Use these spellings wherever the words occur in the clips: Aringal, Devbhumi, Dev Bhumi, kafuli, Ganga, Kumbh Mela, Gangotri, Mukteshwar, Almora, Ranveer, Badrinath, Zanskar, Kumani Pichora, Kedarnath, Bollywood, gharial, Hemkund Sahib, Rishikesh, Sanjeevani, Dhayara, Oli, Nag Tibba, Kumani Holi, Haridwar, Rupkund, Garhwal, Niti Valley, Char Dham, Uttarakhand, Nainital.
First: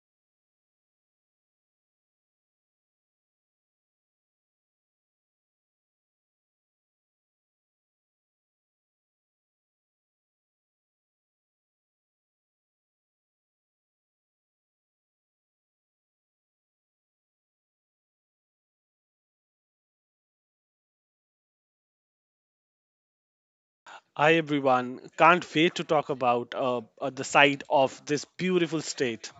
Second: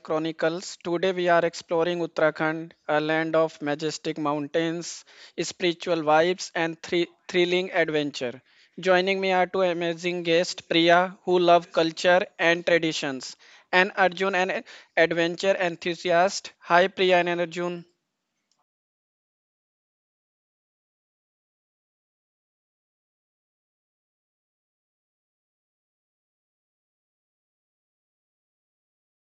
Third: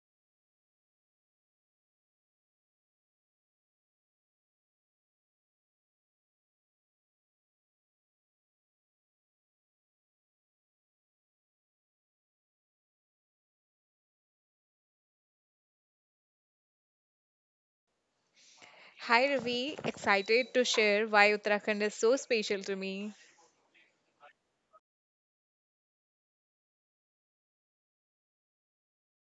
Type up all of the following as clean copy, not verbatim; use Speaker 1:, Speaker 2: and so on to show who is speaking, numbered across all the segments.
Speaker 1: Chronicles. Today we are exploring Uttarakhand, a land of majestic mountains, spiritual vibes, and thrilling adventure. Joining me are two amazing guests, Priya, who love culture and traditions, and Arjun, an adventure enthusiast. Hi, Priya and Arjun.
Speaker 2: Hi Ravi, excited to share why Uttarakhand is so special to me.
Speaker 3: Hi everyone, can't wait to talk about the site of this beautiful state.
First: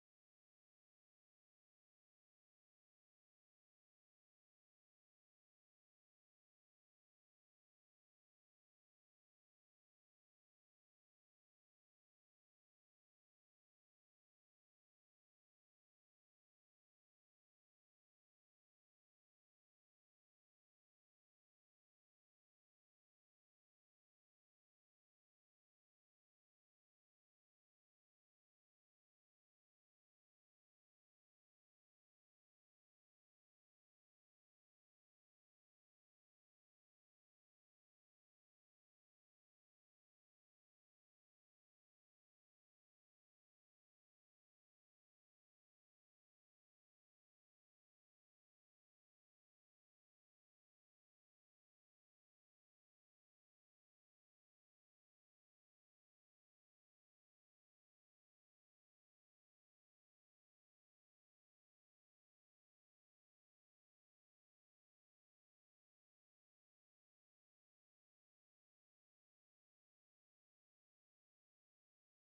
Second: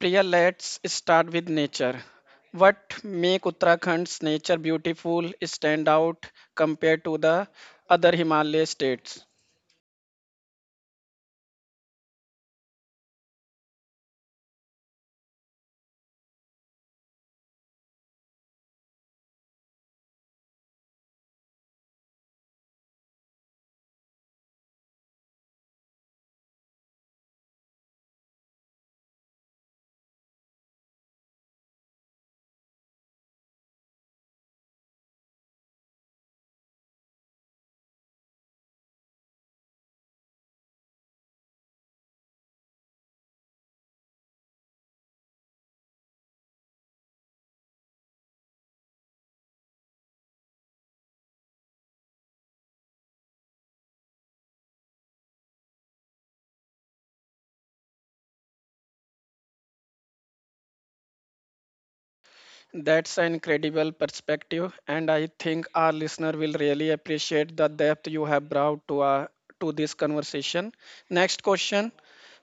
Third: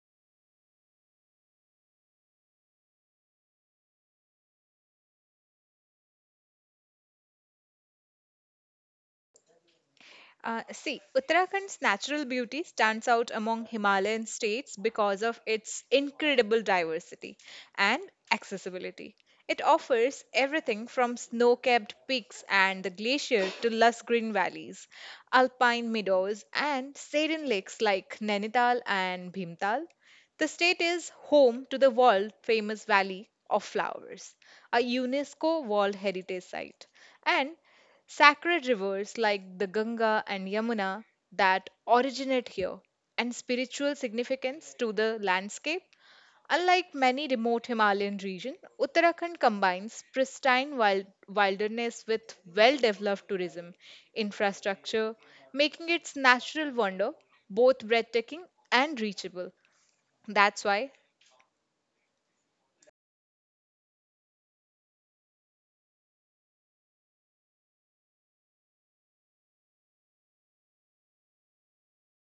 Speaker 1: Priya, let's start with nature. What make Uttarakhand's nature beautiful stand out compared to the other Himalaya states?
Speaker 2: See, Uttarakhand's natural beauty stands out among Himalayan states because of its incredible diversity and accessibility. It offers everything from snow capped peaks and the glacier to lush green valleys, alpine meadows, and saline lakes like Nainital and Bhimtal. The state is home to the world famous Valley of Flowers, a UNESCO World Heritage Site. And Sacred rivers like the Ganga and Yamuna that originate here, and spiritual significance to the landscape. Unlike many remote Himalayan regions, Uttarakhand combines wilderness with well developed tourism infrastructure, making its natural wonder both breathtaking and reachable. That's why,
Speaker 1: That's an incredible perspective, and I think our listener will really appreciate the depth you have brought to to this conversation. Next question:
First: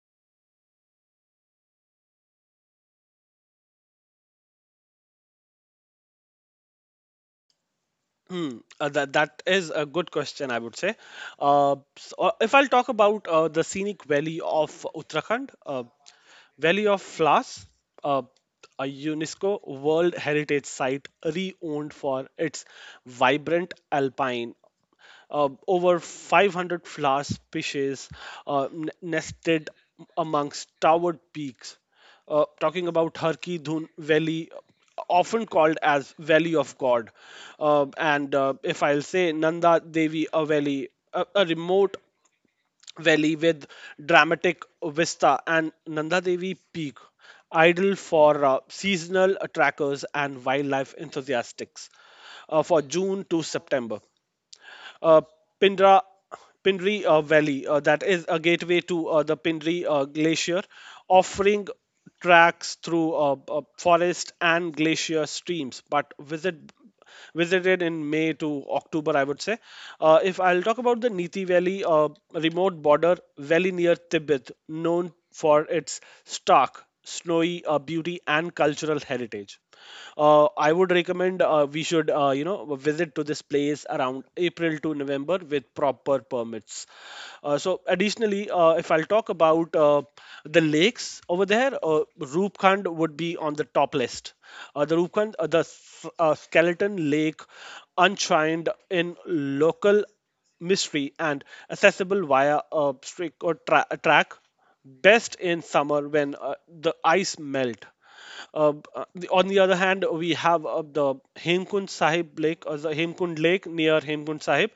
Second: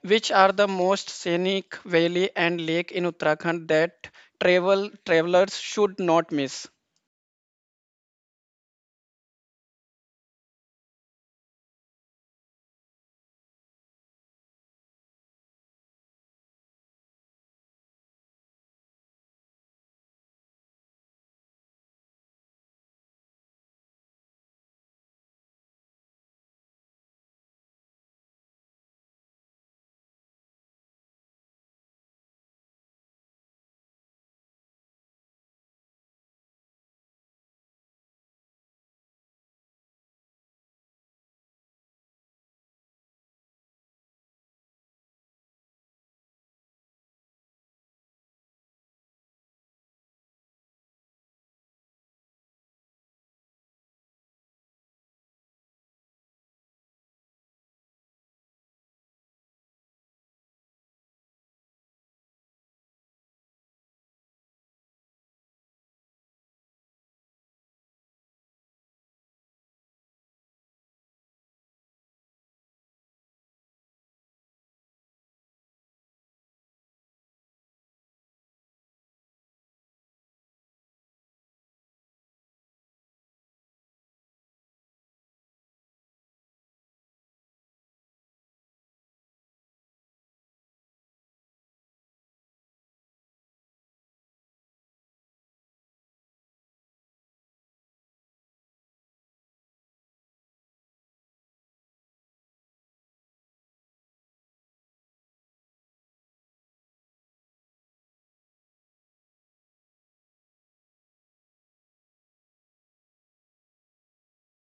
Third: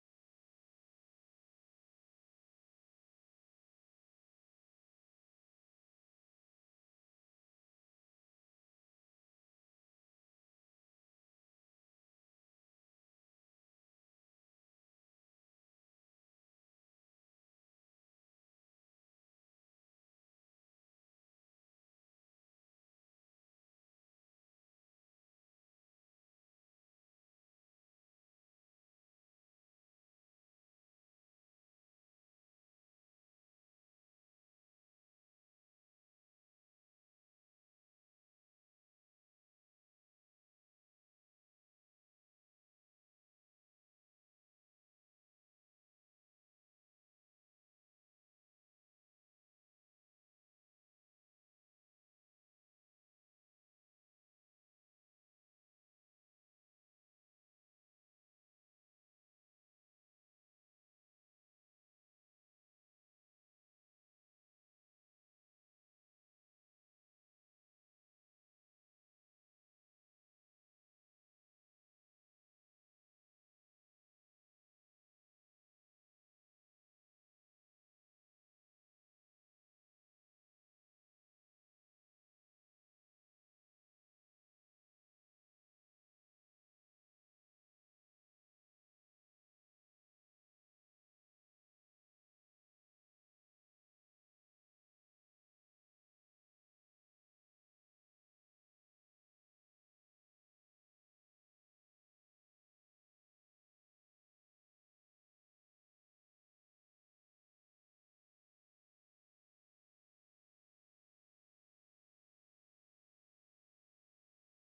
Speaker 1: which are the most scenic valley and lake in Uttarakhand that travelers should not miss?
Speaker 3: That is a good question, I would say. If I'll talk about the scenic valley of Uttarakhand, Valley of Flowers, uh, a UNESCO World Heritage Site re-owned for its vibrant alpine over 500 flower species nested amongst towered peaks. Talking about Harki Dhun Valley, often called as Valley of God. And If I'll say Nanda Devi a valley, a remote valley with dramatic vista, and Nanda Devi Peak, ideal for seasonal trackers and wildlife enthusiasts for June to September. Uh, Pindra Pindri Valley, that is a gateway to the Pindri Glacier, offering tracks through forest and glacier streams. But visited in May to October, I would say. If I'll talk about the Niti Valley, remote border valley near Tibet, known for its stark, snowy beauty and cultural heritage. I would recommend we should you know visit to this place around April to November with proper permits. So additionally, if I'll talk about the lakes over there, Rupkhand would be on the top list. The Rupkhand, skeleton lake, enshrined in local mystery and accessible via a streak or a track, best in summer when the ice melt. Uh, b- the- on the other hand, we have the Hemkund Sahib Lake, or the Hemkund Lake near Hemkund Sahib,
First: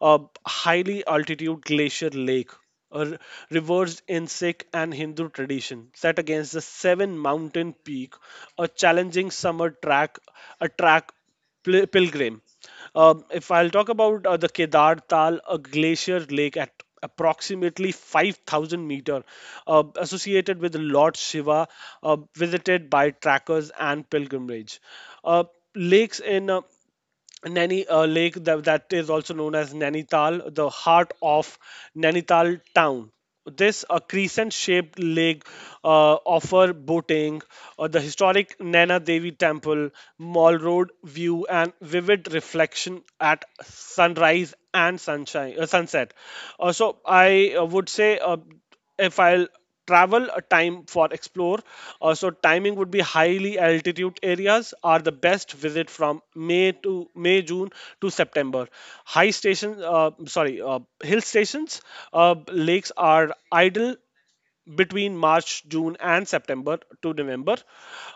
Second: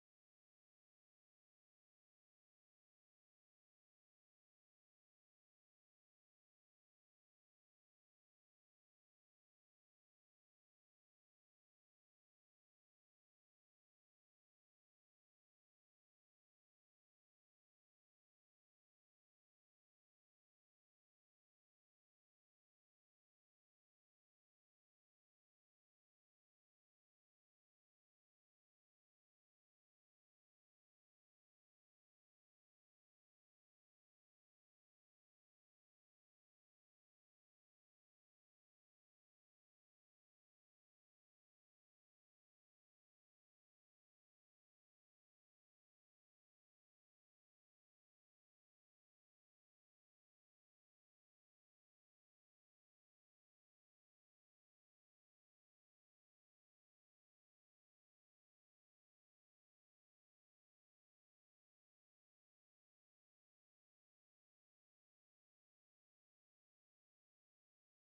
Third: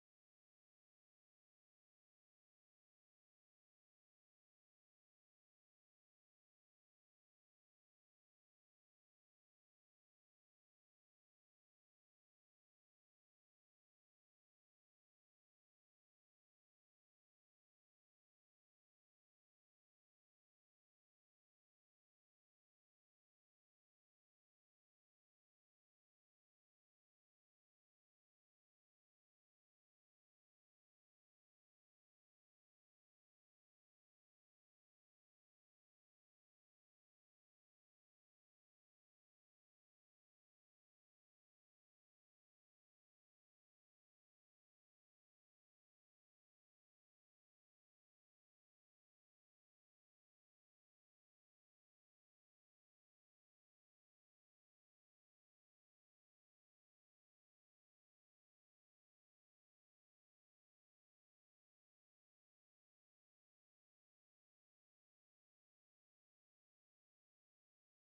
Speaker 3: a highly altitude glacier lake, a reversed in Sikh and Hindu tradition, set against the seven mountain peak, a challenging summer track, a track. Pilgrim. If I'll talk about the Kedar Tal, a glacier lake at approximately 5,000 meter, associated with Lord Shiva, visited by trackers and pilgrimage. Uh, Lakes in Naini Lake that is also known as Nainital, the heart of Nainital town. This a crescent-shaped lake offer boating, the historic Naina Devi Temple, Mall Road view, and vivid reflection at sunrise and sunshine sunset. So I would say if I'll travel time for explore so timing would be highly altitude areas are the best visit from may june to september. High station sorry hill stations lakes are idle between March, June, and September to November.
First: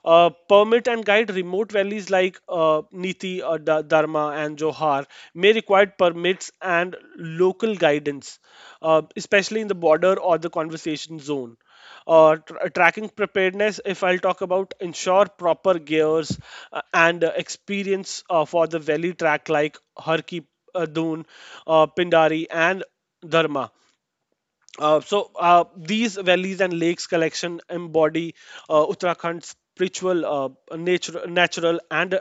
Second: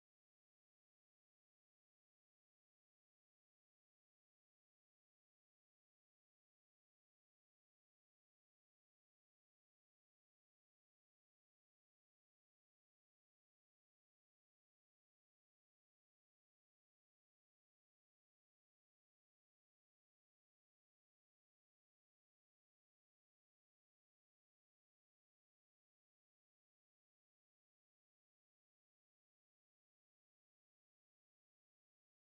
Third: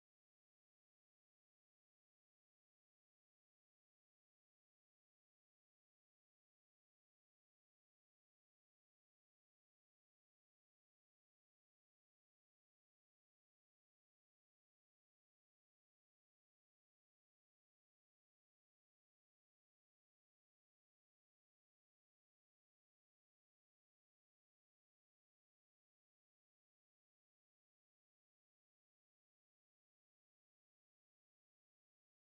Speaker 3: Permit and guide remote valleys like Niti, Dharma, and Johar may require permits and local guidance, especially in the border or the conversation zone. Tracking preparedness, if I'll talk about, ensure proper gears and experience for the valley track like Harki, Doon, Pindari, and Dharma. These valleys and lakes collection embody Uttarakhand's spiritual, natural, and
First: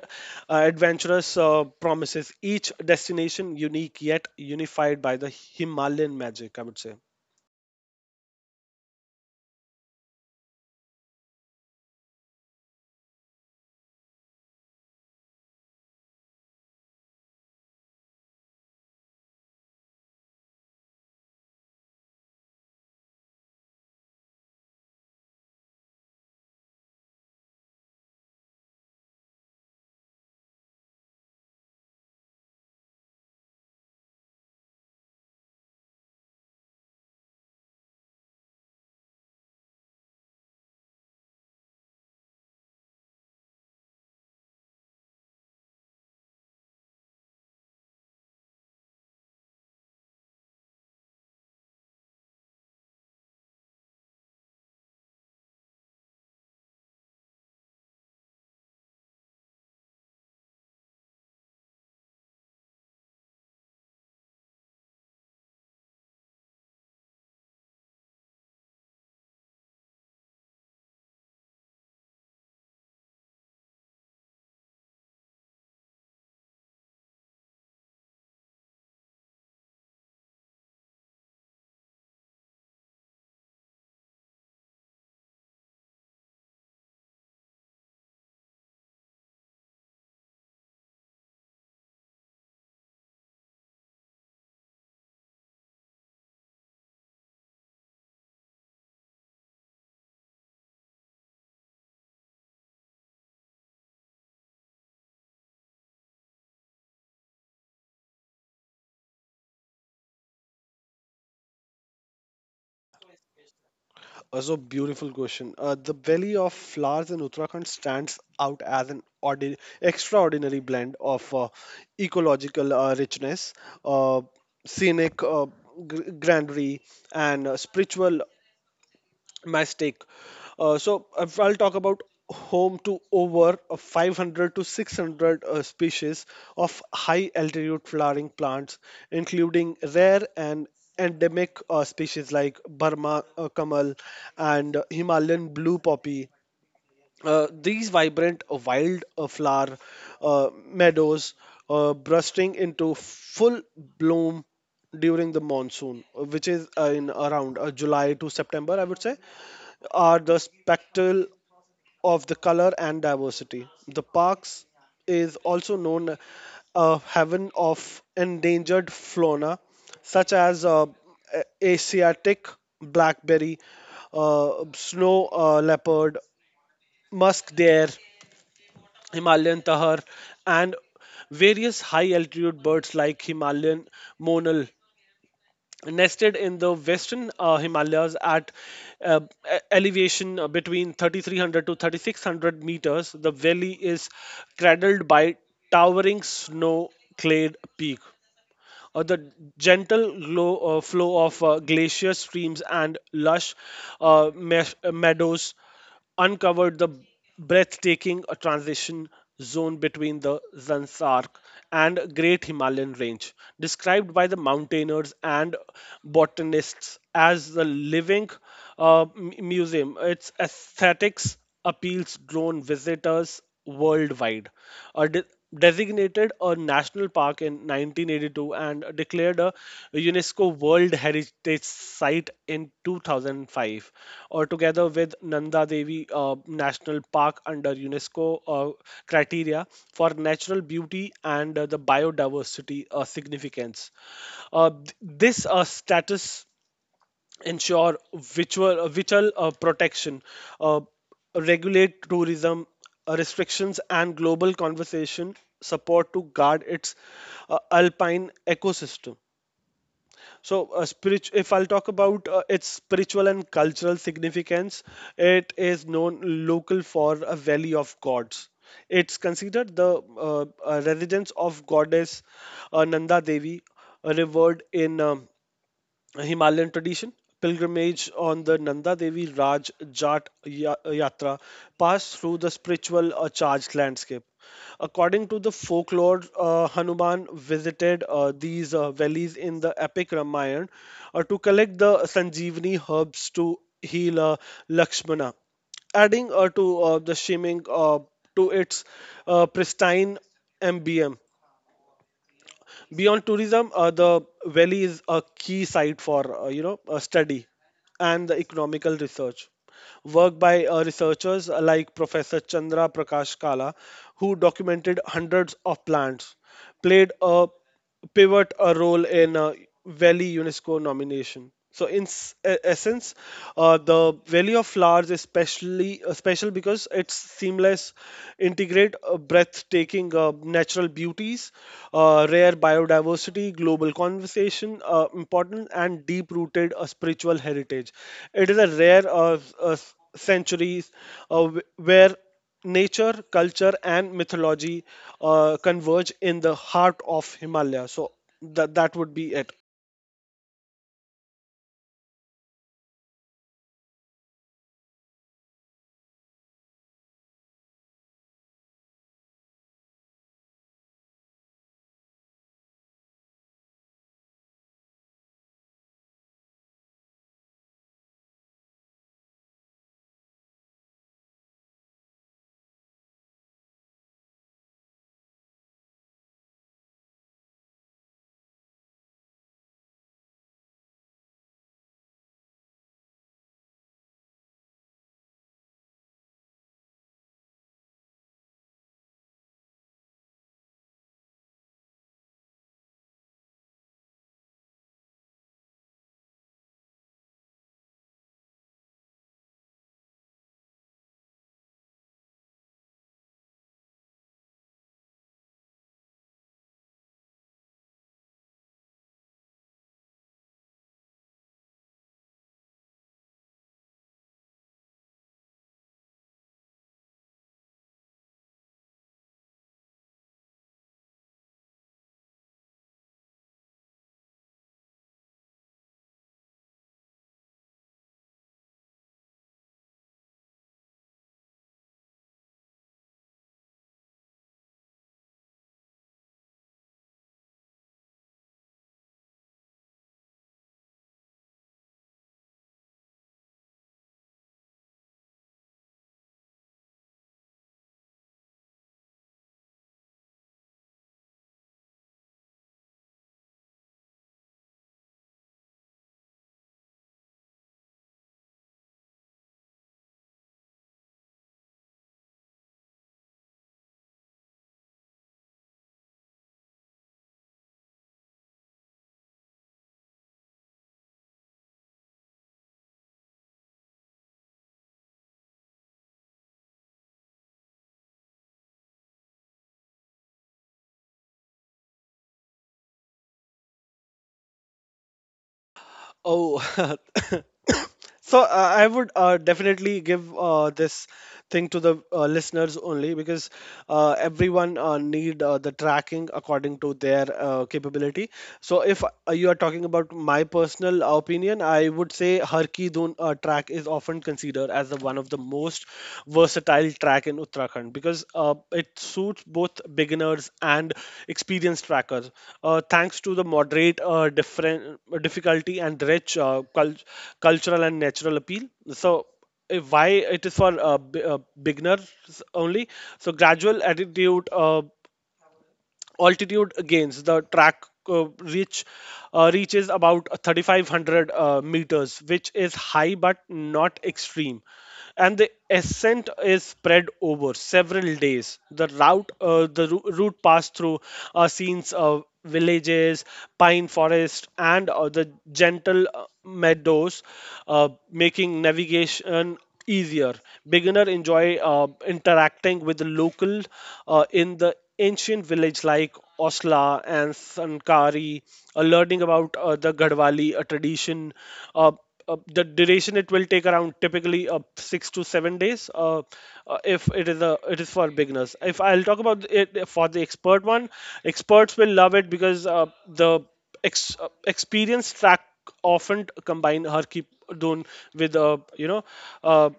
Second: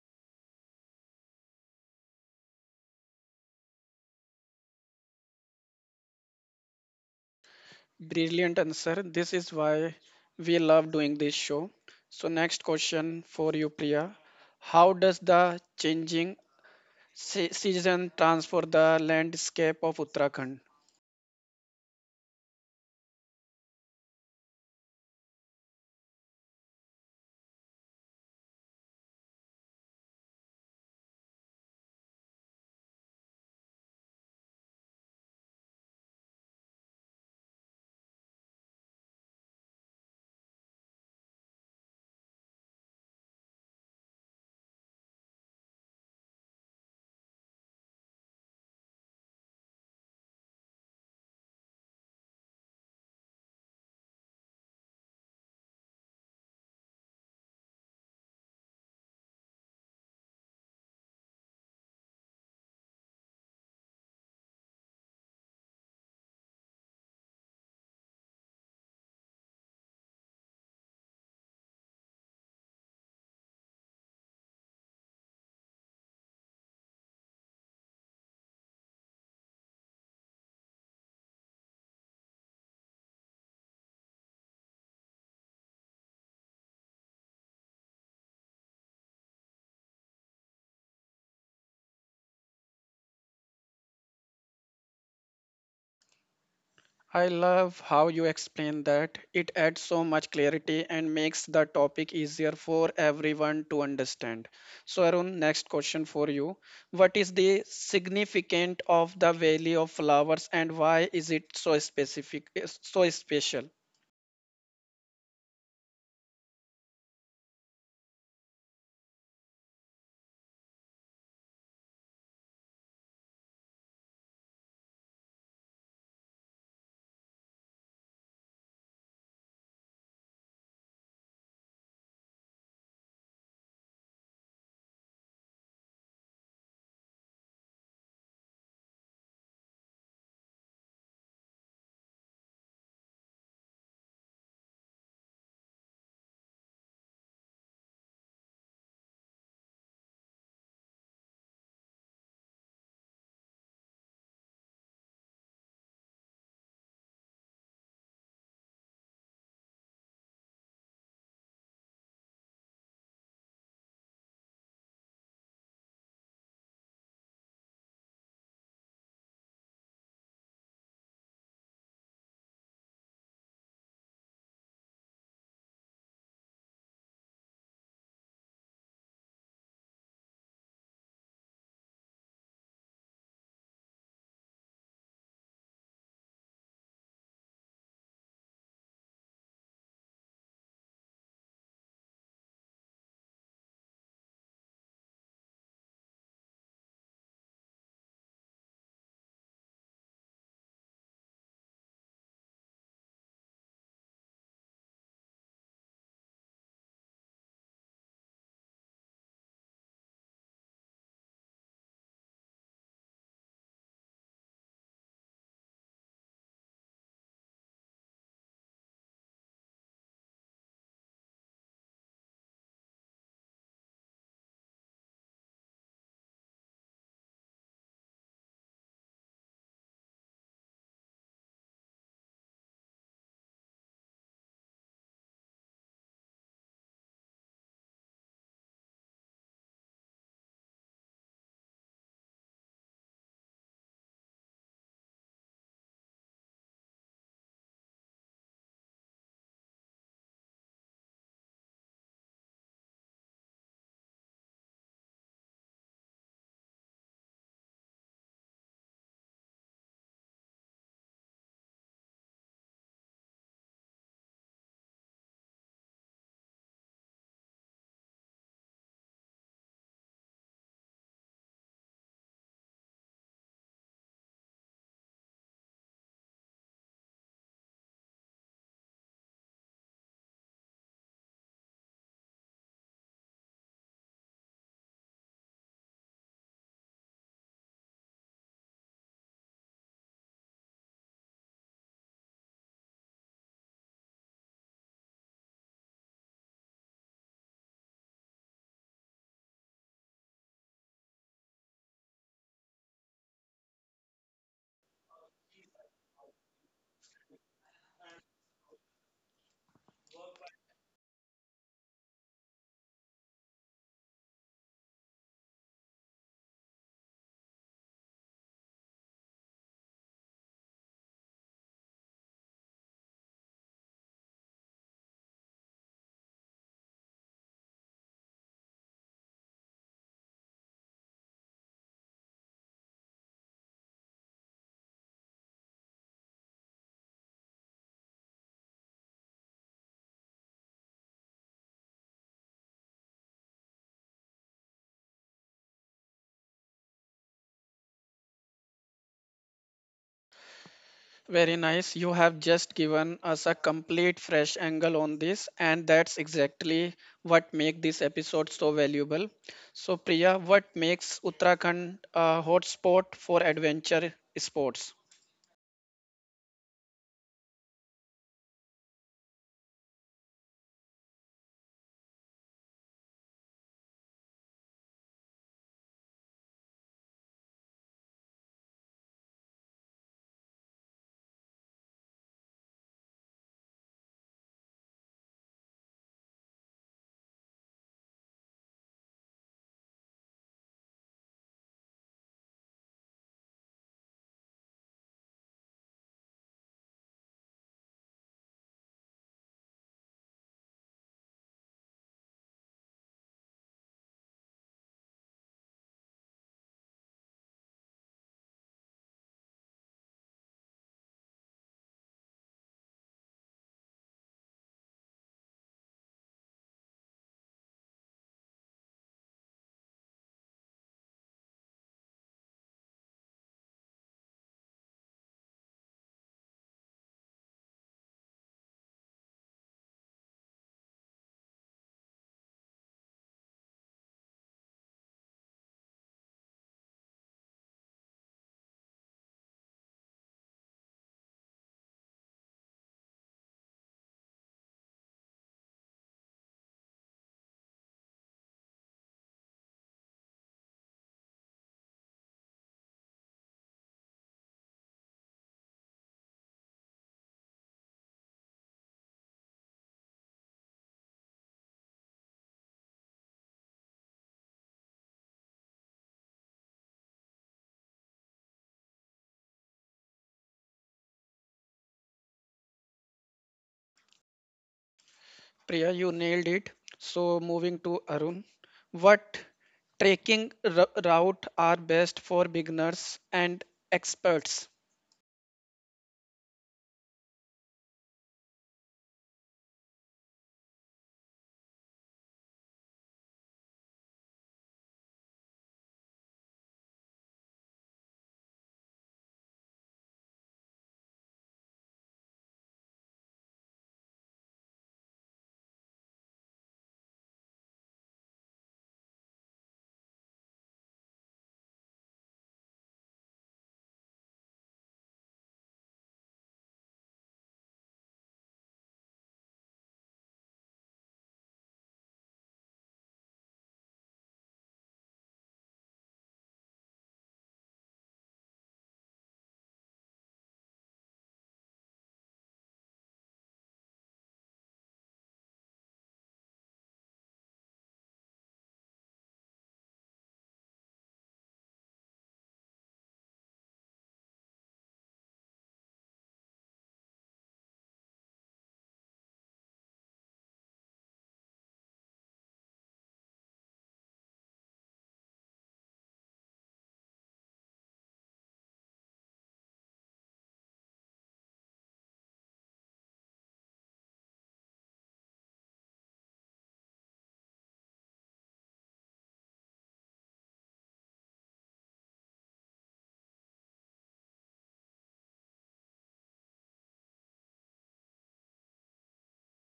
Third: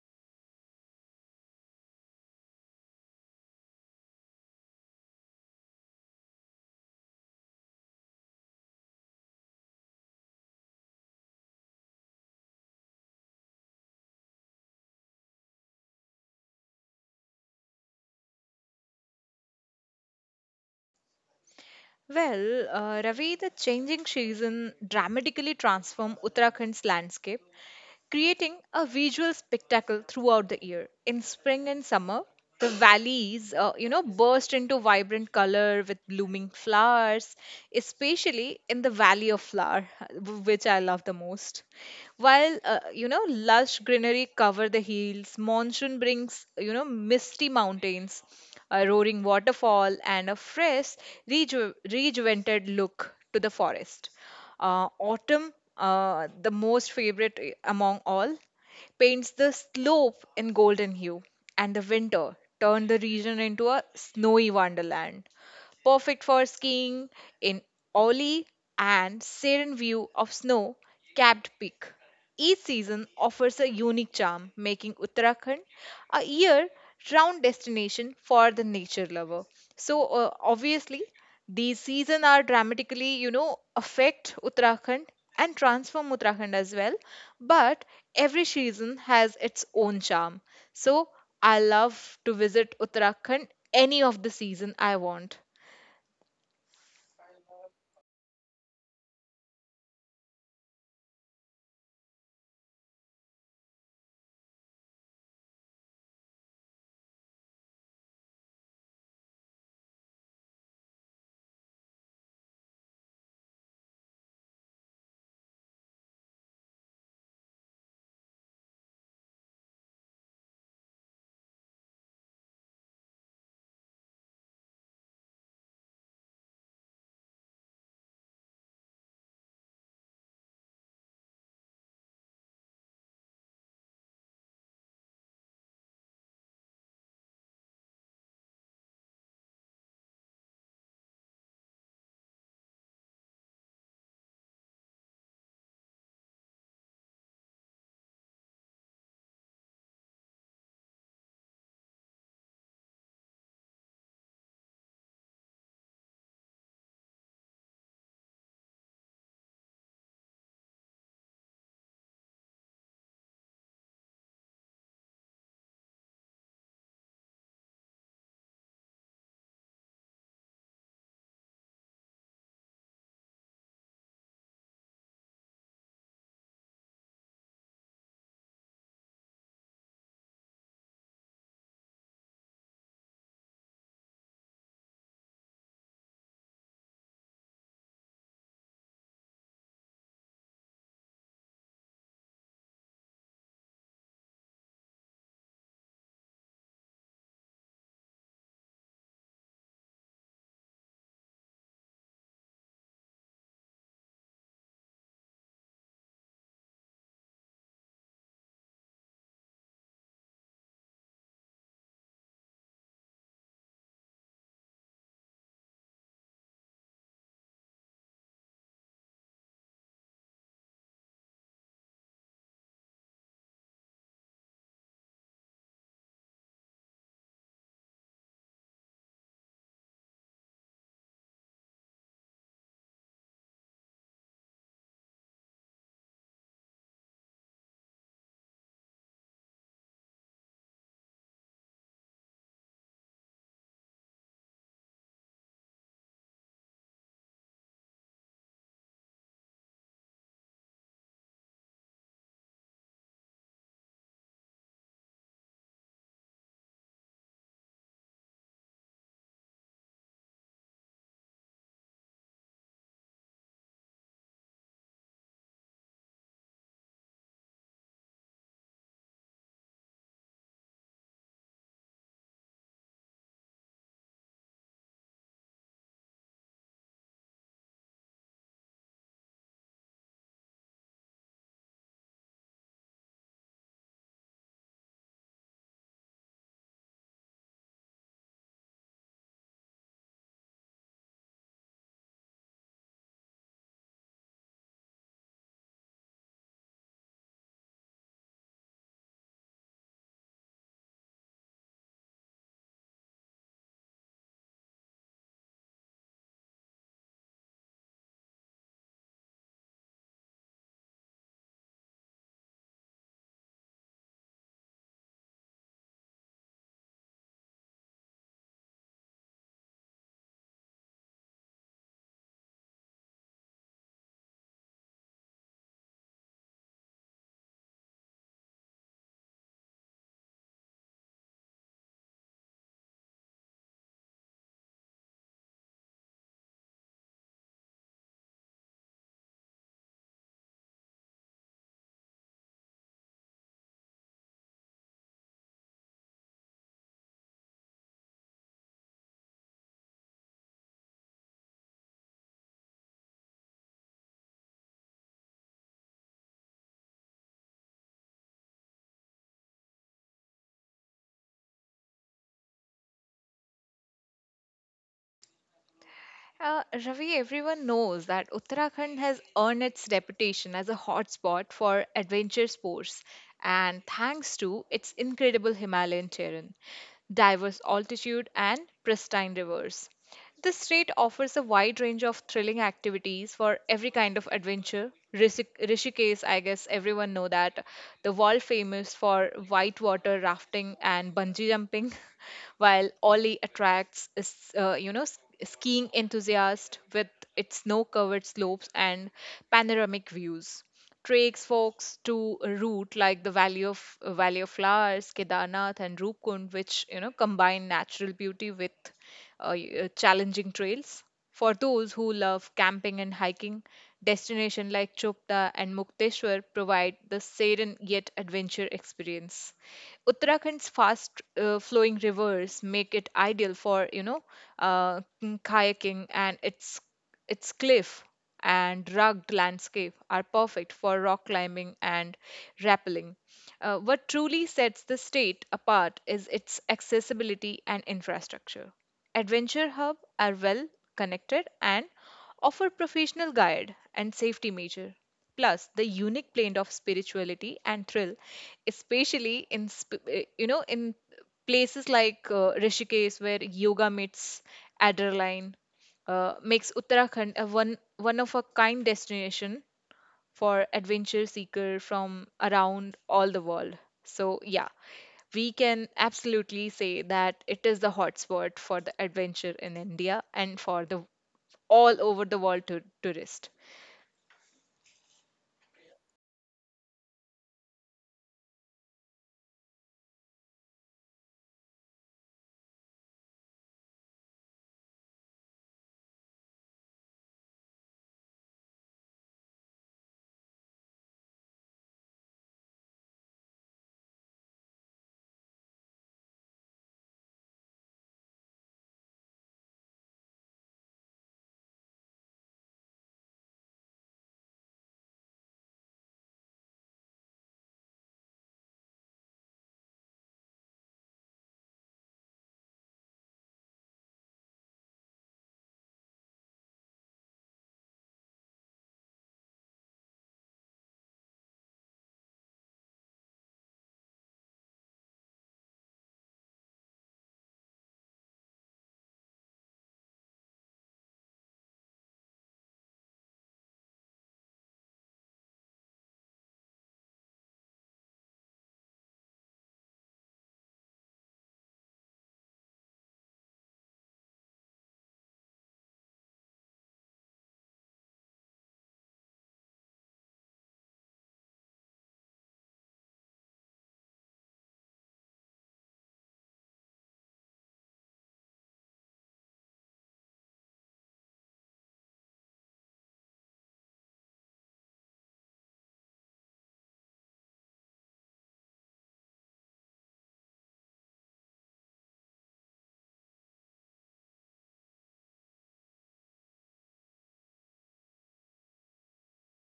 Speaker 3: adventurous promises. Each destination unique yet unified by the Himalayan magic, I would say.
Speaker 1: Brilliant answer. This is why we love doing this show. So, next question for you, Priya: how does the changing season transform the landscape of Uttarakhand?
Speaker 2: well, Ravi, the changing season dramatically transform Uttarakhand's landscape creating a visual spectacle throughout the year. In spring and summer, the valleys, you know, burst into vibrant color with blooming flowers, especially in the Valley of Flower, which I love the most. While lush greenery cover the hills, monsoon brings misty mountains, a roaring waterfall, and a fresh, rejuvenated look to the forest. Autumn, the most favorite among all, paints the slope in golden hue, and the winter turned the region into a snowy wonderland perfect for skiing in Oli and serene view of snow capped peak. Each season offers a unique charm, making Uttarakhand a year round destination for the nature lover. So, obviously, these seasons are dramatically affect Uttarakhand and transform Uttarakhand as well. But every season has its own charm. So, I love to visit Uttarakhand any of the season I want.
Speaker 1: I love how you explain that. It adds so much clarity and makes the topic easier for everyone to understand. So, Arun, next question for you. What is the significance of the Valley of Flowers and why is it so so special?
Speaker 3: So beautiful question. The Valley of Flowers in Uttarakhand stands out as extraordinary blend of ecological richness, uh, scenic grandeur, and spiritual mistake. So if I'll talk about home to over 500 to 600 species of high altitude flowering plants, including rare and endemic species like Burma kamal and Himalayan blue poppy. These vibrant wild flower meadows bursting into full bloom during the monsoon, which is in around July to September, I would say, are the spectacle of the color and diversity. The parks is also known a heaven of endangered fauna, such as Asiatic blackberry, snow leopard, musk deer, Himalayan tahar, and various high altitude birds like Himalayan monal nested in the western Himalayas at uh, elevation between 3300 to 3600 meters. The valley is cradled by towering snow clad peak. The gentle flow of glacier streams and lush meadows uncovered the breathtaking transition zone between the Zanskar and Great Himalayan Range, described by the mountaineers and botanists as the living museum. Its aesthetics appeals drawn visitors worldwide. A de- Designated a national park in 1982 and declared a UNESCO World Heritage Site in 2005, or together with Nanda Devi National Park under UNESCO criteria for natural beauty and the biodiversity significance. This status ensure vital protection, uh, regulate tourism restrictions, and global conversation support to guard its alpine ecosystem. So, if I'll talk about its spiritual and cultural significance, it is known local for a Valley of Gods. It's considered the residence of goddess Nanda Devi, revered in a Himalayan tradition. Pilgrimage on the Nanda Devi Raj Jat Yatra pass through the spiritual charged landscape. According to the folklore, Hanuman visited these valleys in the epic Ramayana to collect the Sanjeevani herbs to heal Lakshmana, adding to the shimming to its pristine MBM. Beyond tourism, the valley is a key site for you know study and the economical research. Work by researchers like Professor Chandra Prakash Kala, who documented hundreds of plants, played a pivot a role in Valley UNESCO nomination. So in essence, the Valley of Flowers is specially special because it's seamless, integrate breathtaking natural beauties, rare biodiversity, global conversation, important and deep-rooted spiritual heritage. It is a rare centuries where nature, culture, and mythology converge in the heart of Himalaya. So that would be it.
Speaker 1: Very nice. You have just given us a complete fresh angle on this, and that's exactly what makes this episode so valuable. So, Priya, what makes Uttarakhand a hotspot for adventure sports?
Speaker 2: Ravi, everyone knows that Uttarakhand has earned its reputation as a hotspot for adventure sports, and thanks to its incredible Himalayan terrain, diverse altitude, and pristine rivers. This state offers a wide range of thrilling activities for every kind of adventure. Rishikesh, I guess everyone know that, the world famous for whitewater rafting and bungee jumping, while Oli attracts skiing enthusiast with its snow covered slopes and panoramic views. Treks folks to a route like the Valley of Flowers, Kedarnath, and Rupkund, which you know combine natural beauty with challenging trails. For those who love camping and hiking, destinations like Chopta and Mukteshwar provide the serene yet adventure experience. Uttarakhand's fast flowing rivers make it ideal for kayaking, and its cliff and rugged landscape are perfect for rock climbing and rappelling. What truly sets the state apart is its accessibility and infrastructure. Adventure Hub are well connected and offer professional guide and safety measure. Plus, the unique blend of spirituality and thrill, especially in places like Rishikesh where yoga meets adrenaline, makes Uttarakhand a one of a kind destination for adventure seeker from around all the world. So yeah, we can absolutely say that it is the hotspot for the adventure in India and for the all over the world to tourist.
Speaker 1: Priya, you nailed it. So, moving to Arun, what trekking route are best for beginners and experts?
Speaker 3: Oh, I would definitely give this thing to the listeners only because everyone need the tracking according to their capability. So if you are talking about my personal opinion, I would say Har Ki Dhun track is often considered as the one of the most versatile track in Uttarakhand because it suits both beginners and experienced trackers. Thanks to the moderate different difficulty and rich cultural and natural appeal. So why it is for beginners only, so gradual attitude altitude gains. The track reaches about 3500 meters which is high but not extreme, and the ascent is spread over several days. The route passed through scenes of villages, pine forest, and the gentle meadows, making navigation easier. Beginner enjoy interacting with the local in the ancient village like Osla and Sankari, learning about the Gadwali, a tradition. Uh, the duration it will take around typically 6 to 7 days. If it is a It is for beginners. If I'll talk about it for the expert one, experts will love it because experienced track often combine Harki Dun with you know. Uh,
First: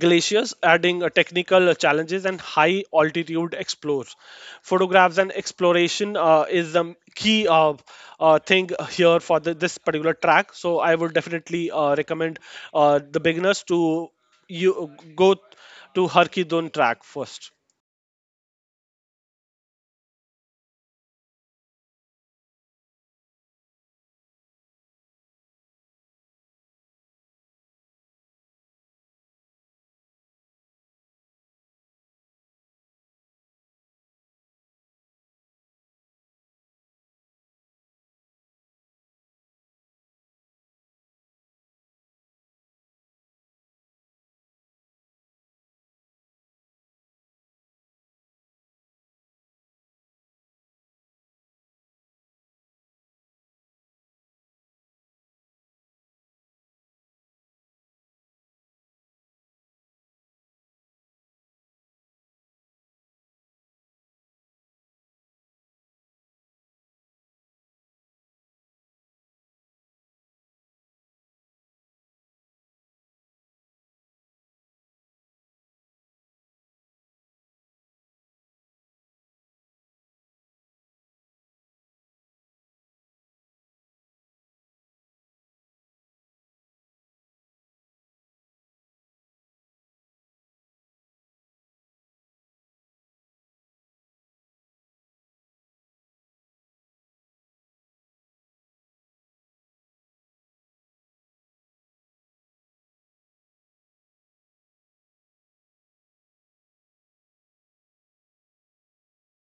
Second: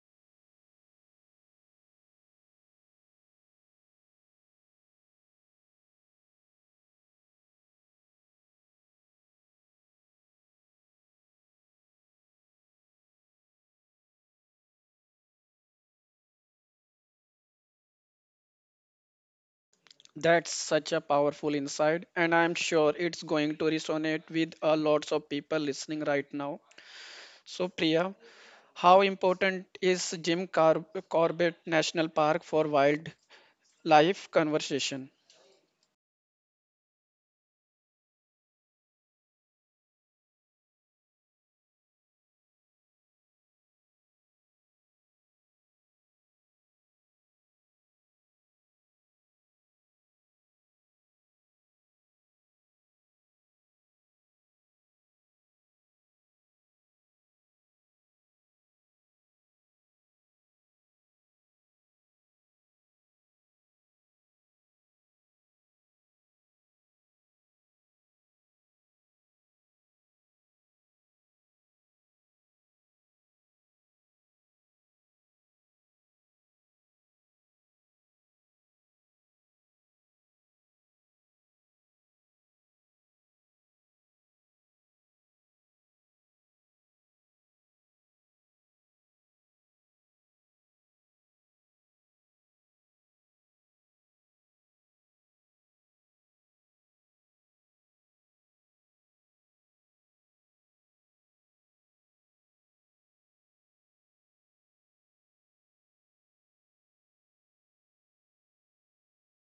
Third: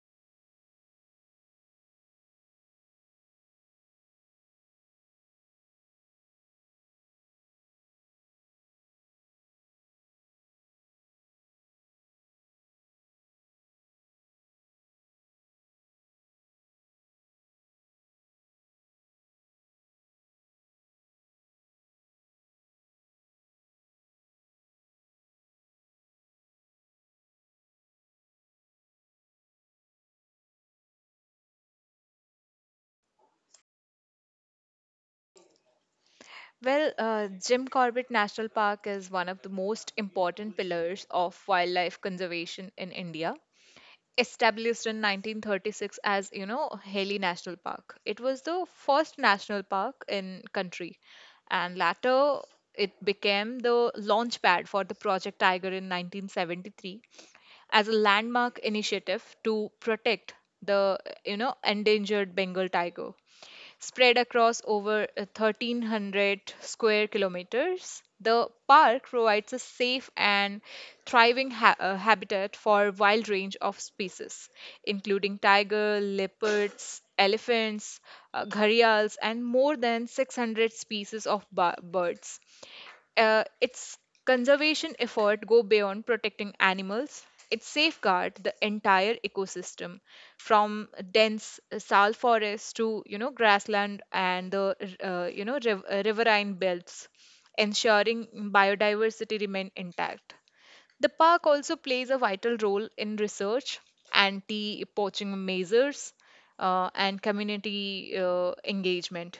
Speaker 3: Glaciers, adding technical challenges and high altitude explores. Photographs and exploration is the key thing here for this particular track. So I would definitely recommend the beginners to you go to Harki Dun track first.
Speaker 1: That's such a powerful insight, and I'm sure it's going to resonate with a lots of people listening right now. So, Priya, how important is Corbett National Park for wildlife conservation?
Speaker 2: Jim Corbett National Park is one of the most important pillars of wildlife conservation in India. Established in 1936 as you know Haley National Park, it was the first national park in country, and later it became the launch pad for the Project Tiger in 1973 as a landmark initiative to protect the you know endangered Bengal tiger. Spread across over 1,300 square kilometers, the park provides a safe and thriving habitat for a wide range of species, including tiger, leopards, elephants, gharials, and more than 600 species of birds. Its conservation effort go beyond protecting animals. It safeguard the entire ecosystem from dense sal forest to you know grassland and the riverine belts, ensuring biodiversity remain intact. The park also plays a vital role in research, anti poaching measures, and community engagement,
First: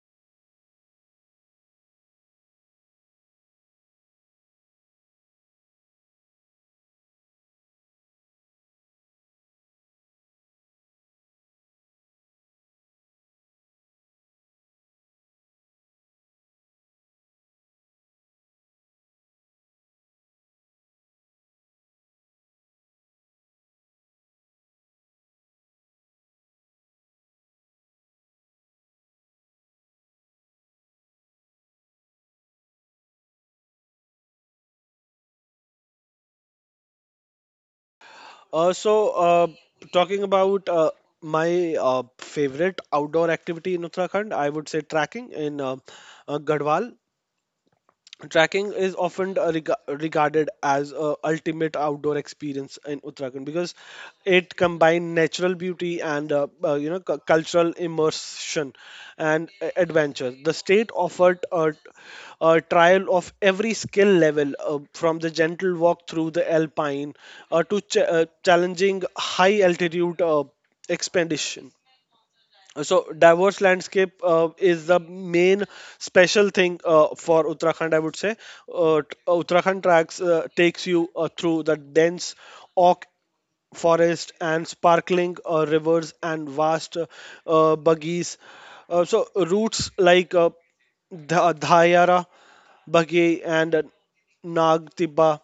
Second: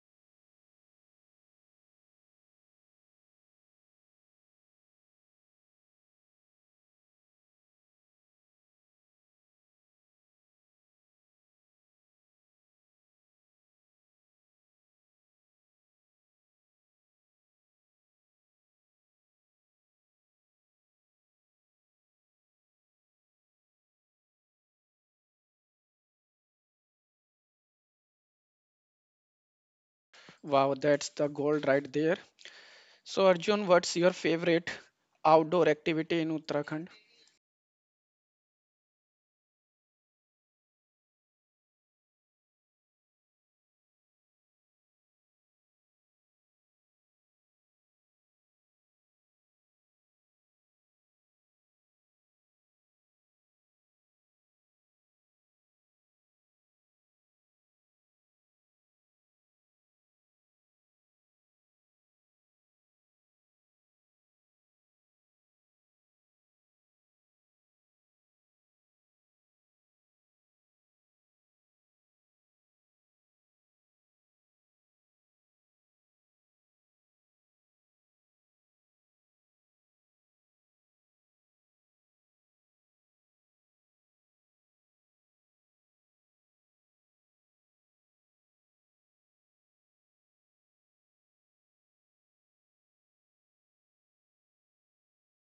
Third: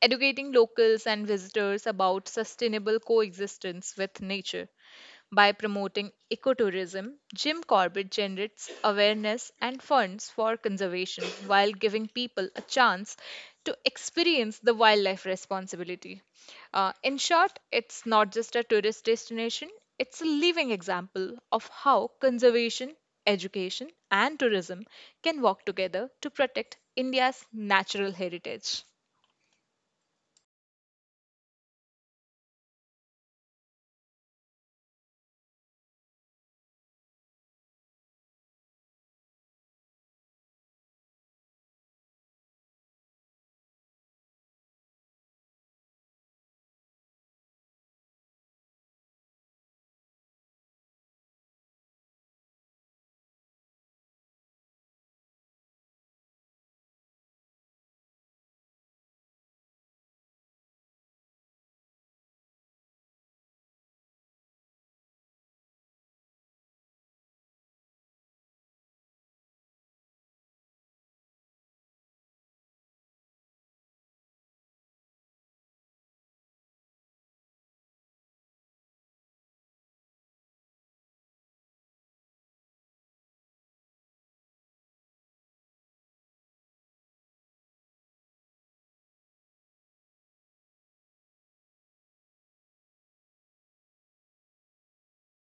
Speaker 2: educating locals and visitors about sustainable coexistence with nature. By promoting ecotourism, Jim Corbett generates awareness and funds for conservation while giving people a chance to experience the wildlife responsibility. In short, it's not just a tourist destination, it's a living example of how conservation, education, and tourism can work together to protect India's natural heritage.
Speaker 1: Wow, that's the gold right there. So, Arjun, what's your favorite outdoor activity in Uttarakhand?
Speaker 3: Uh, so, uh, Talking about my favorite outdoor activity in Uttarakhand, I would say tracking in Garhwal. Tracking is often regarded as a ultimate outdoor experience in Uttarakhand because it combines natural beauty and you know cultural immersion and adventure. The state offered a trial of every skill level, from the gentle walk through the alpine to challenging high altitude expedition. So diverse landscape is the main special thing for Uttarakhand, I would say. Uttarakhand tracks takes you through the dense oak forest and sparkling rivers and vast buggies. So routes like Dhayara, Bagi, and Nag Tibba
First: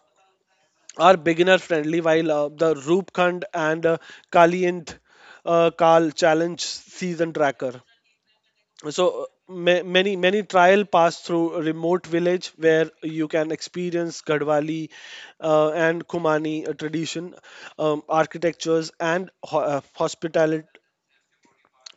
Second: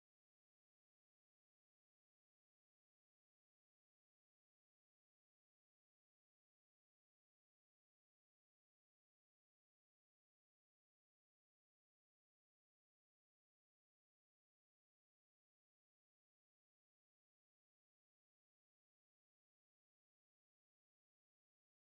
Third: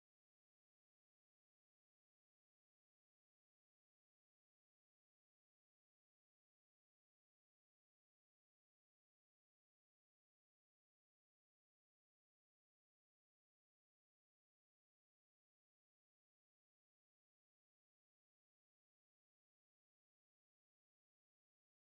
Speaker 3: are beginner friendly, while the Rupkhand and Kalient Kal Challenge Season Tracker. Many trial pass through a remote village where you can experience Gadwali and Kumani tradition, architectures and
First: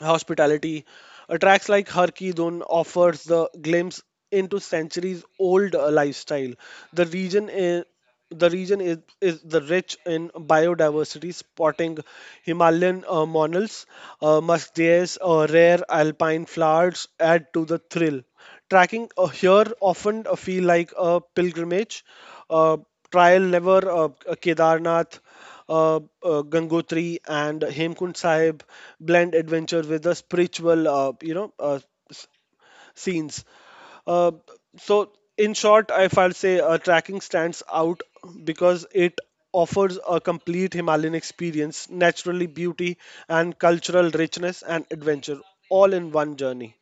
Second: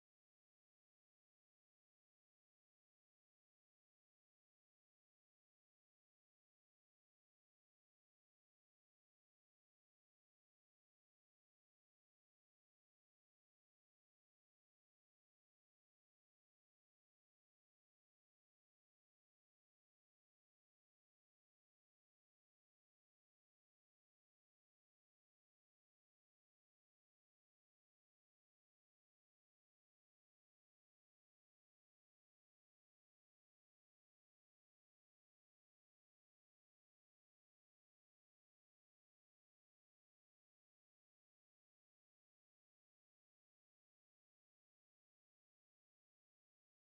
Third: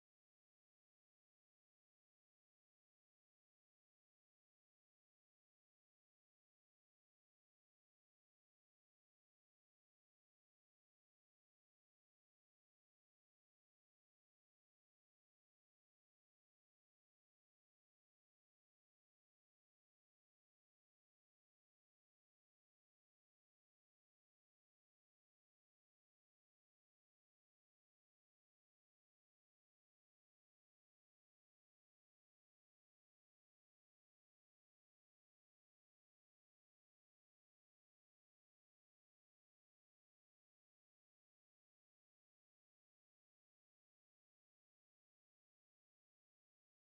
Speaker 3: hospitality. Tracks like Har Ki Dhun offers the glimpse into centuries old lifestyle. The region is the region is the rich in biodiversity, spotting Himalayan monals, muscadines, rare alpine flowers add to the thrill. Tracking here often feel like a pilgrimage. Uh, Trial never Kedarnath uh, Gangotri and Hemkund Sahib blend adventure with the spiritual, s- scenes. Uh, so, in short, if I'll say tracking stands out because it offers a complete Himalayan experience, naturally beauty and cultural richness and adventure all in one journey.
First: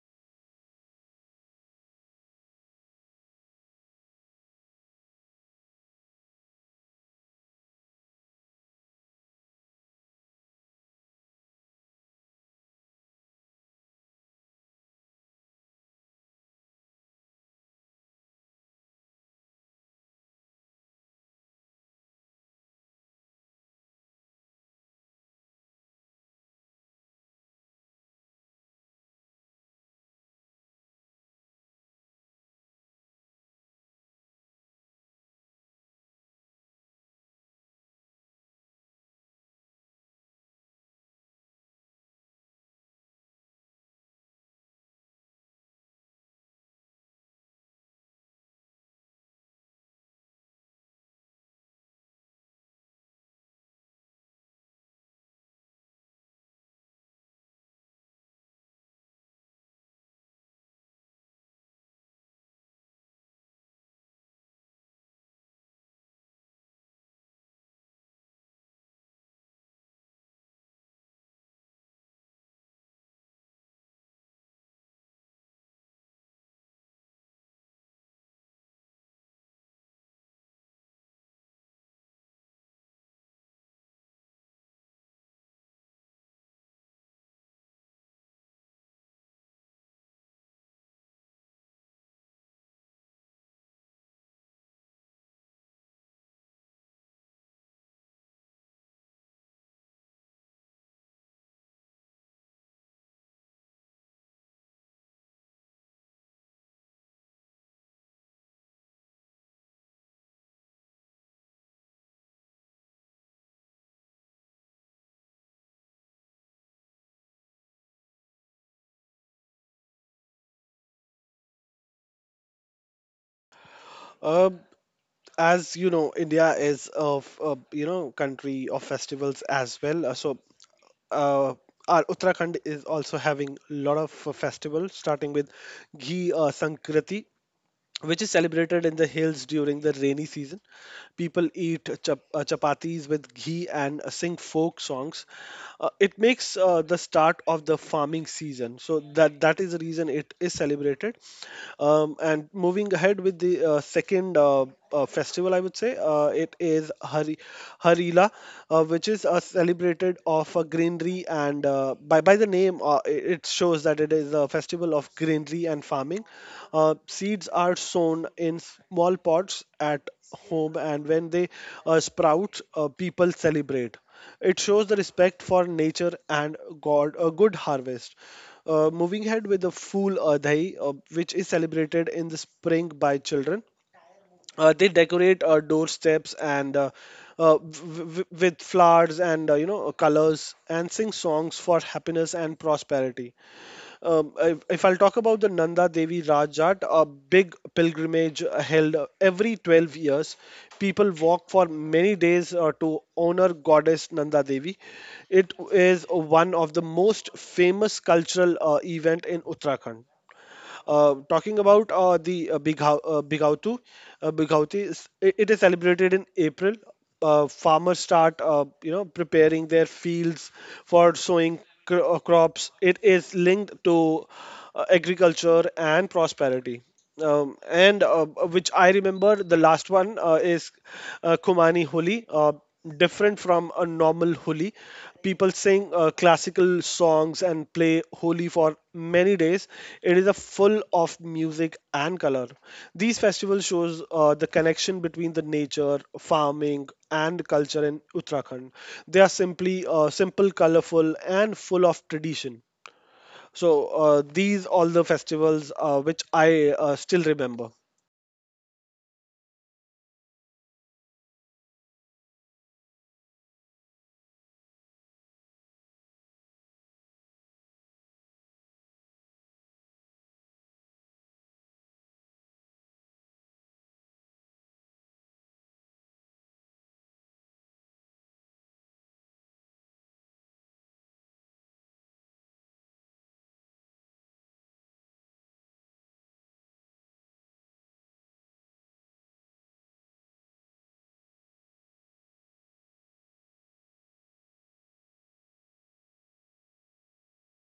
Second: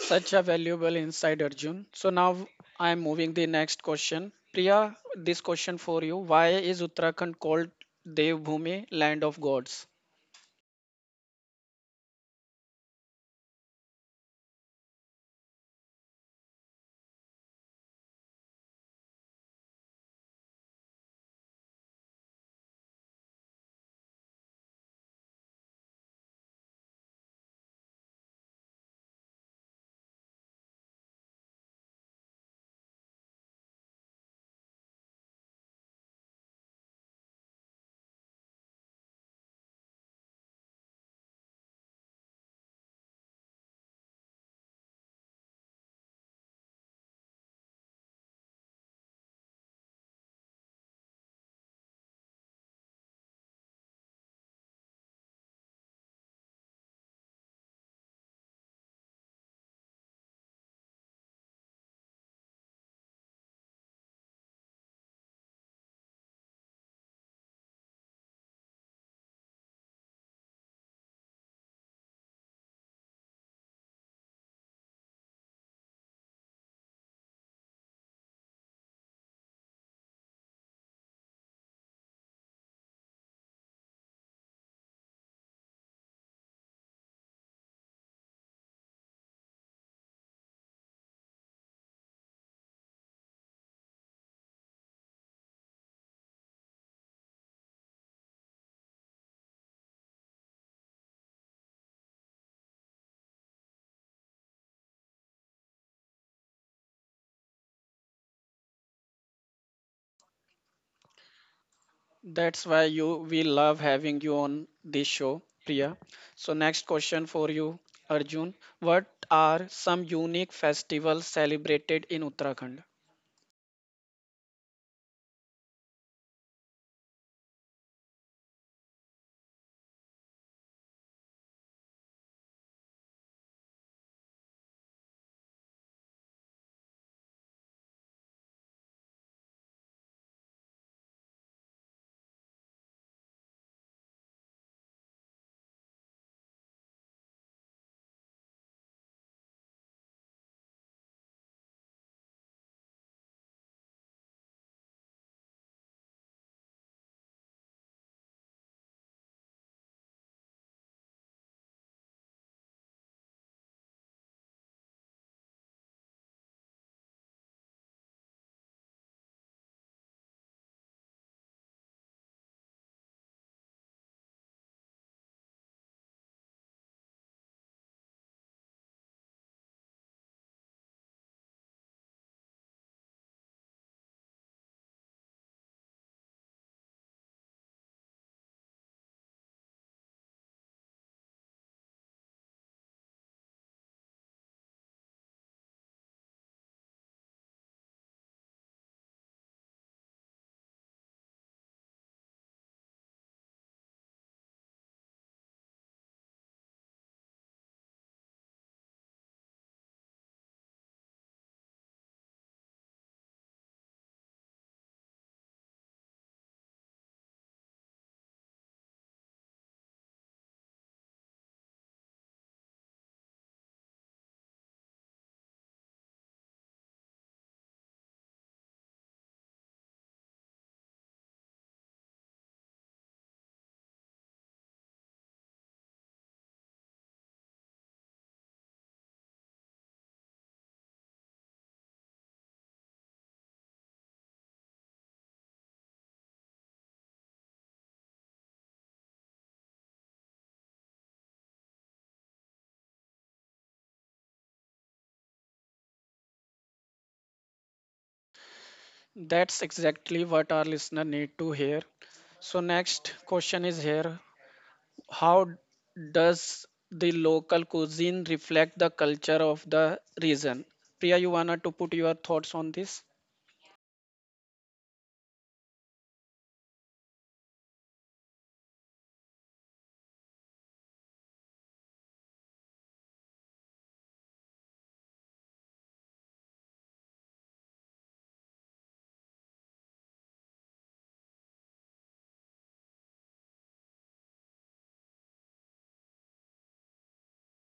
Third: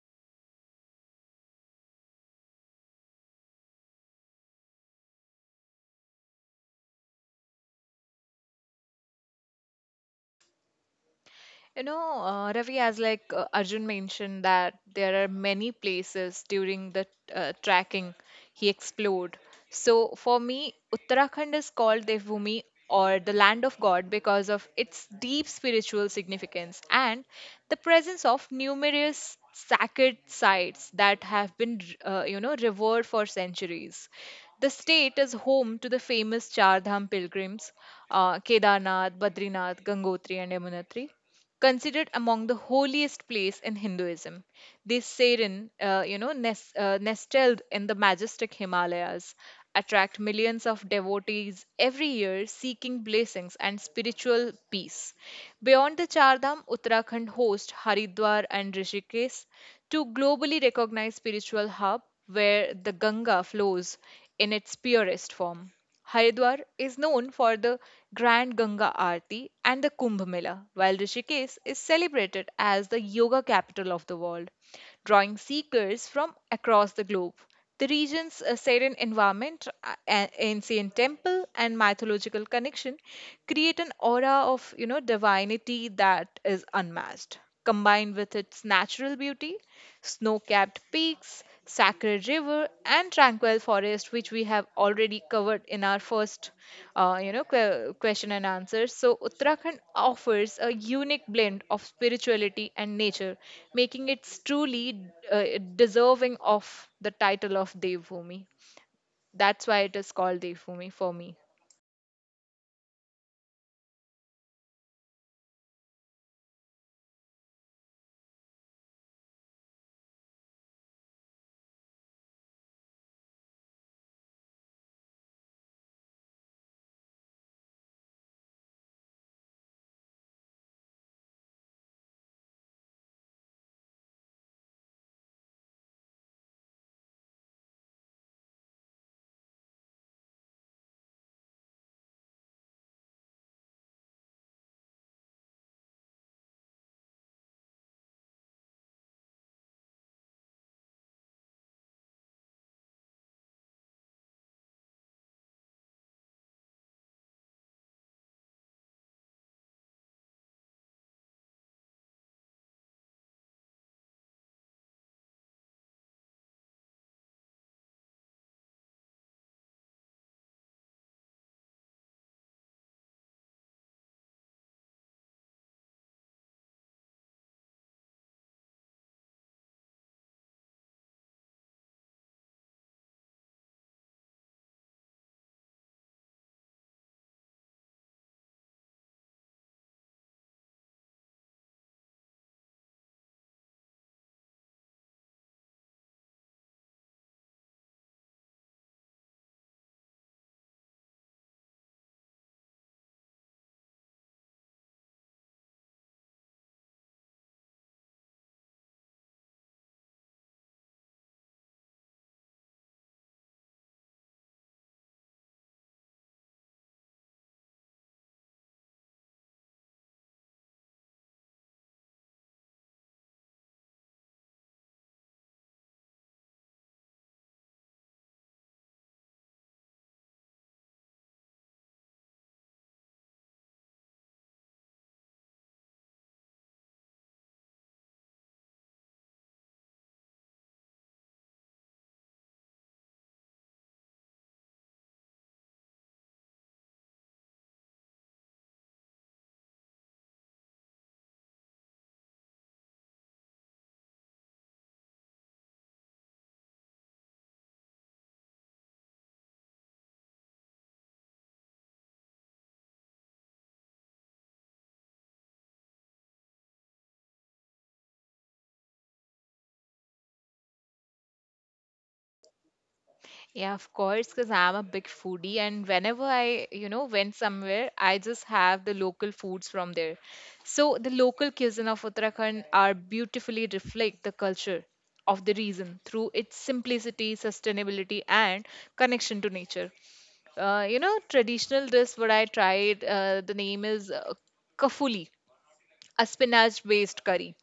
Speaker 1: Such a valuable insight, Arjun. So, now I am moving the next question. Priya, this question for you. Why is Uttarakhand called Dev Bhumi, land of gods?
Speaker 2: Ravi, as like Arjun mentioned, that there are many places during the tracking he explored. So for me, Uttarakhand is called Devbhumi or the land of God because of its deep spiritual significance and the presence of numerous sacred sites that have been, revered for centuries. The state is home to the famous Char Dham pilgrims, Kedarnath, Badrinath, Gangotri, and Yamunotri considered among the holiest place in Hinduism. This Sarin, nestled in the majestic Himalayas, attract millions of devotees every year seeking blessings and spiritual peace. Beyond the Chardham, Uttarakhand hosts Haridwar and Rishikesh, two globally recognized spiritual hubs where the Ganga flows in its purest form. Haridwar is known for the Grand Ganga Aarti and the Kumbh Mela, while Rishikesh is celebrated as the yoga capital of the world, drawing seekers from across the globe. The region's serene environment, ancient temple, and mythological connection create an aura of you know divinity that is unmatched. Combined with its natural beauty, snow-capped peaks, Sacred River, and Tranquil Forest, which we have already covered in our first, question and answer. So Uttarakhand offers a unique blend of spirituality and nature, making it truly uh, deserving of the title of Devbhumi. That's why it is called Devbhumi for me.
Speaker 1: That's why you we love having you on this show, Priya. So next question for you, Arjun. What are some unique festivals celebrated in Uttarakhand?
Speaker 3: Uh, as you know, india is of country of festivals as well. Uh, our uttarakhand is also having a lot of festivals, starting with ghee sankrati, which is celebrated in the hills during the rainy season. People eat chapatis with ghee and sing folk songs. It makes the start of the farming season, so that is the reason it is celebrated. And moving ahead with the second festival, I would say. It is Hari, Harila, which is celebrated of greenery and by the name, it shows that it is a festival of greenery and farming. Seeds are sown in small pots at home, and when they sprout, people celebrate. It shows the respect for nature and God, a good harvest. Moving ahead with the Fool Adhai, which is celebrated in the spring by children. They decorate doorsteps and with flowers and colors, and sing songs for happiness and prosperity. If if, I'll talk about the Nanda Devi Rajat, a big pilgrimage held every 12 years, people walk for many days to honor goddess Nanda Devi. It is one of the most famous cultural event in Uttarakhand. Talking about the Bigautu, Bigauti, it, it is celebrated in April. Farmers start, preparing their fields for sowing crops. It is linked to agriculture and prosperity. And which I remember, the last one is Kumani Holi, different from a normal Holi. People sing classical songs and play Holi for many days. It is a full of music and color. These festivals shows the connection between the nature, farming, and culture in Uttarakhand. They are simply simple, colorful, and full of tradition. So these all the festivals which I still remember.
Speaker 1: That's exactly what our listener need to hear. So next question is here. How does the local cuisine reflect the culture of the region? Priya, you wanna to put your thoughts on this?
Speaker 2: Yeah, of course, because I'm a big foodie, and whenever I, you know, went somewhere, I just have the local foods from there. So the local cuisine of Uttarakhand are beautifully reflect the culture of the region through its simplicity, sustainability, and connection to nature. Traditional dish what I tried, the name is kafuli, a spinach based curry.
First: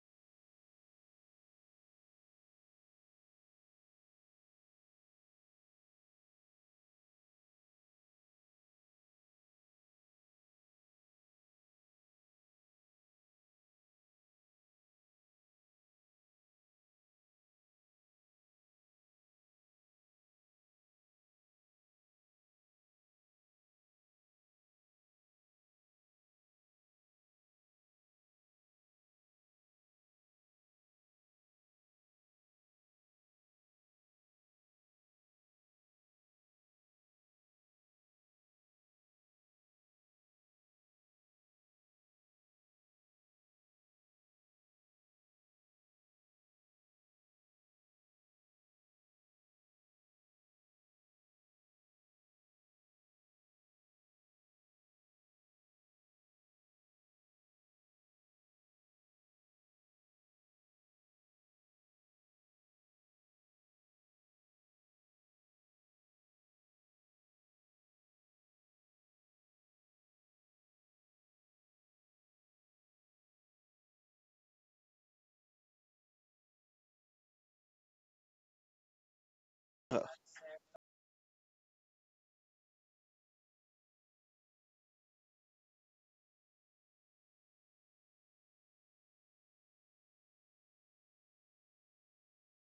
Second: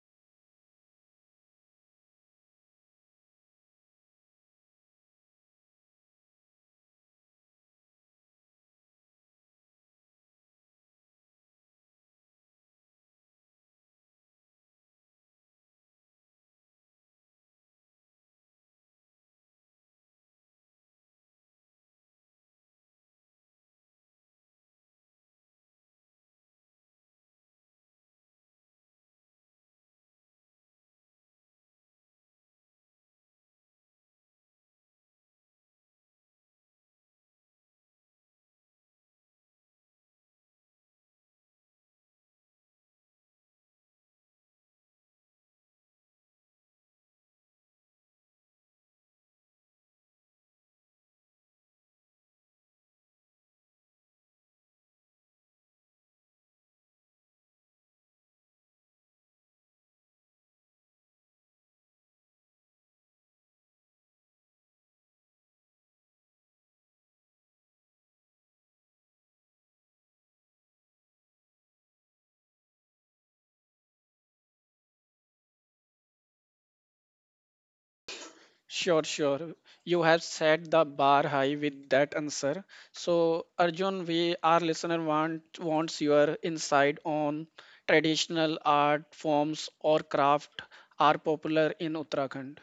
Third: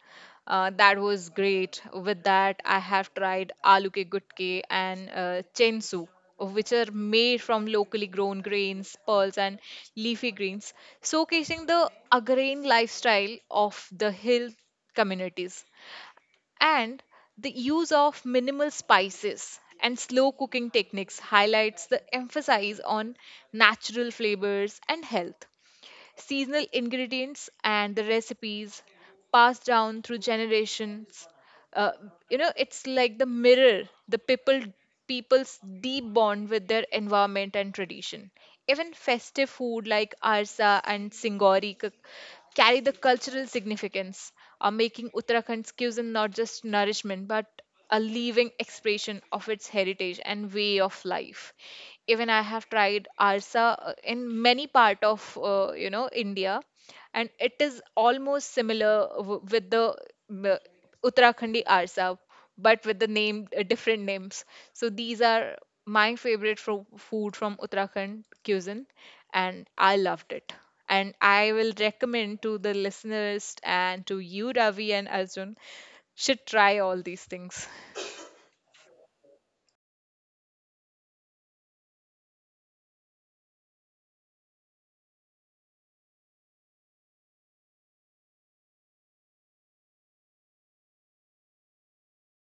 Speaker 2: That was great. With that, I have tried aloo ke gutke and chensu, which are made from locally grown grains, pearls, and leafy greens, showcasing the agrarian lifestyle of the hill communities. And the use of minimal spices and slow cooking techniques highlights the emphasis on natural flavors and health seasonal ingredients, and the recipes passed down through generations. uh, it's like the mirror the people's deep bond with their environment and tradition. Even festive food like arsa and carry the cultural significance, are making uttarakhand cuisine not just nourishment but a living expression of its heritage and way of life. Even I have tried arsa in many part of india, and it is almost similar with the m- Uttarakhandi Arsa, but with the name different names. So these are my favorite food from Uttarakhand cuisine, and I loved it. And I will recommend to the listeners and to you, Ravi and Arjun, should try all these things.
Speaker 1: Sure, sure.
Speaker 3: Uh,
Speaker 1: You have set the bar high with that answer. So, Arjun, we our listener wants your insight on traditional art forms or craft are popular in Uttarakhand.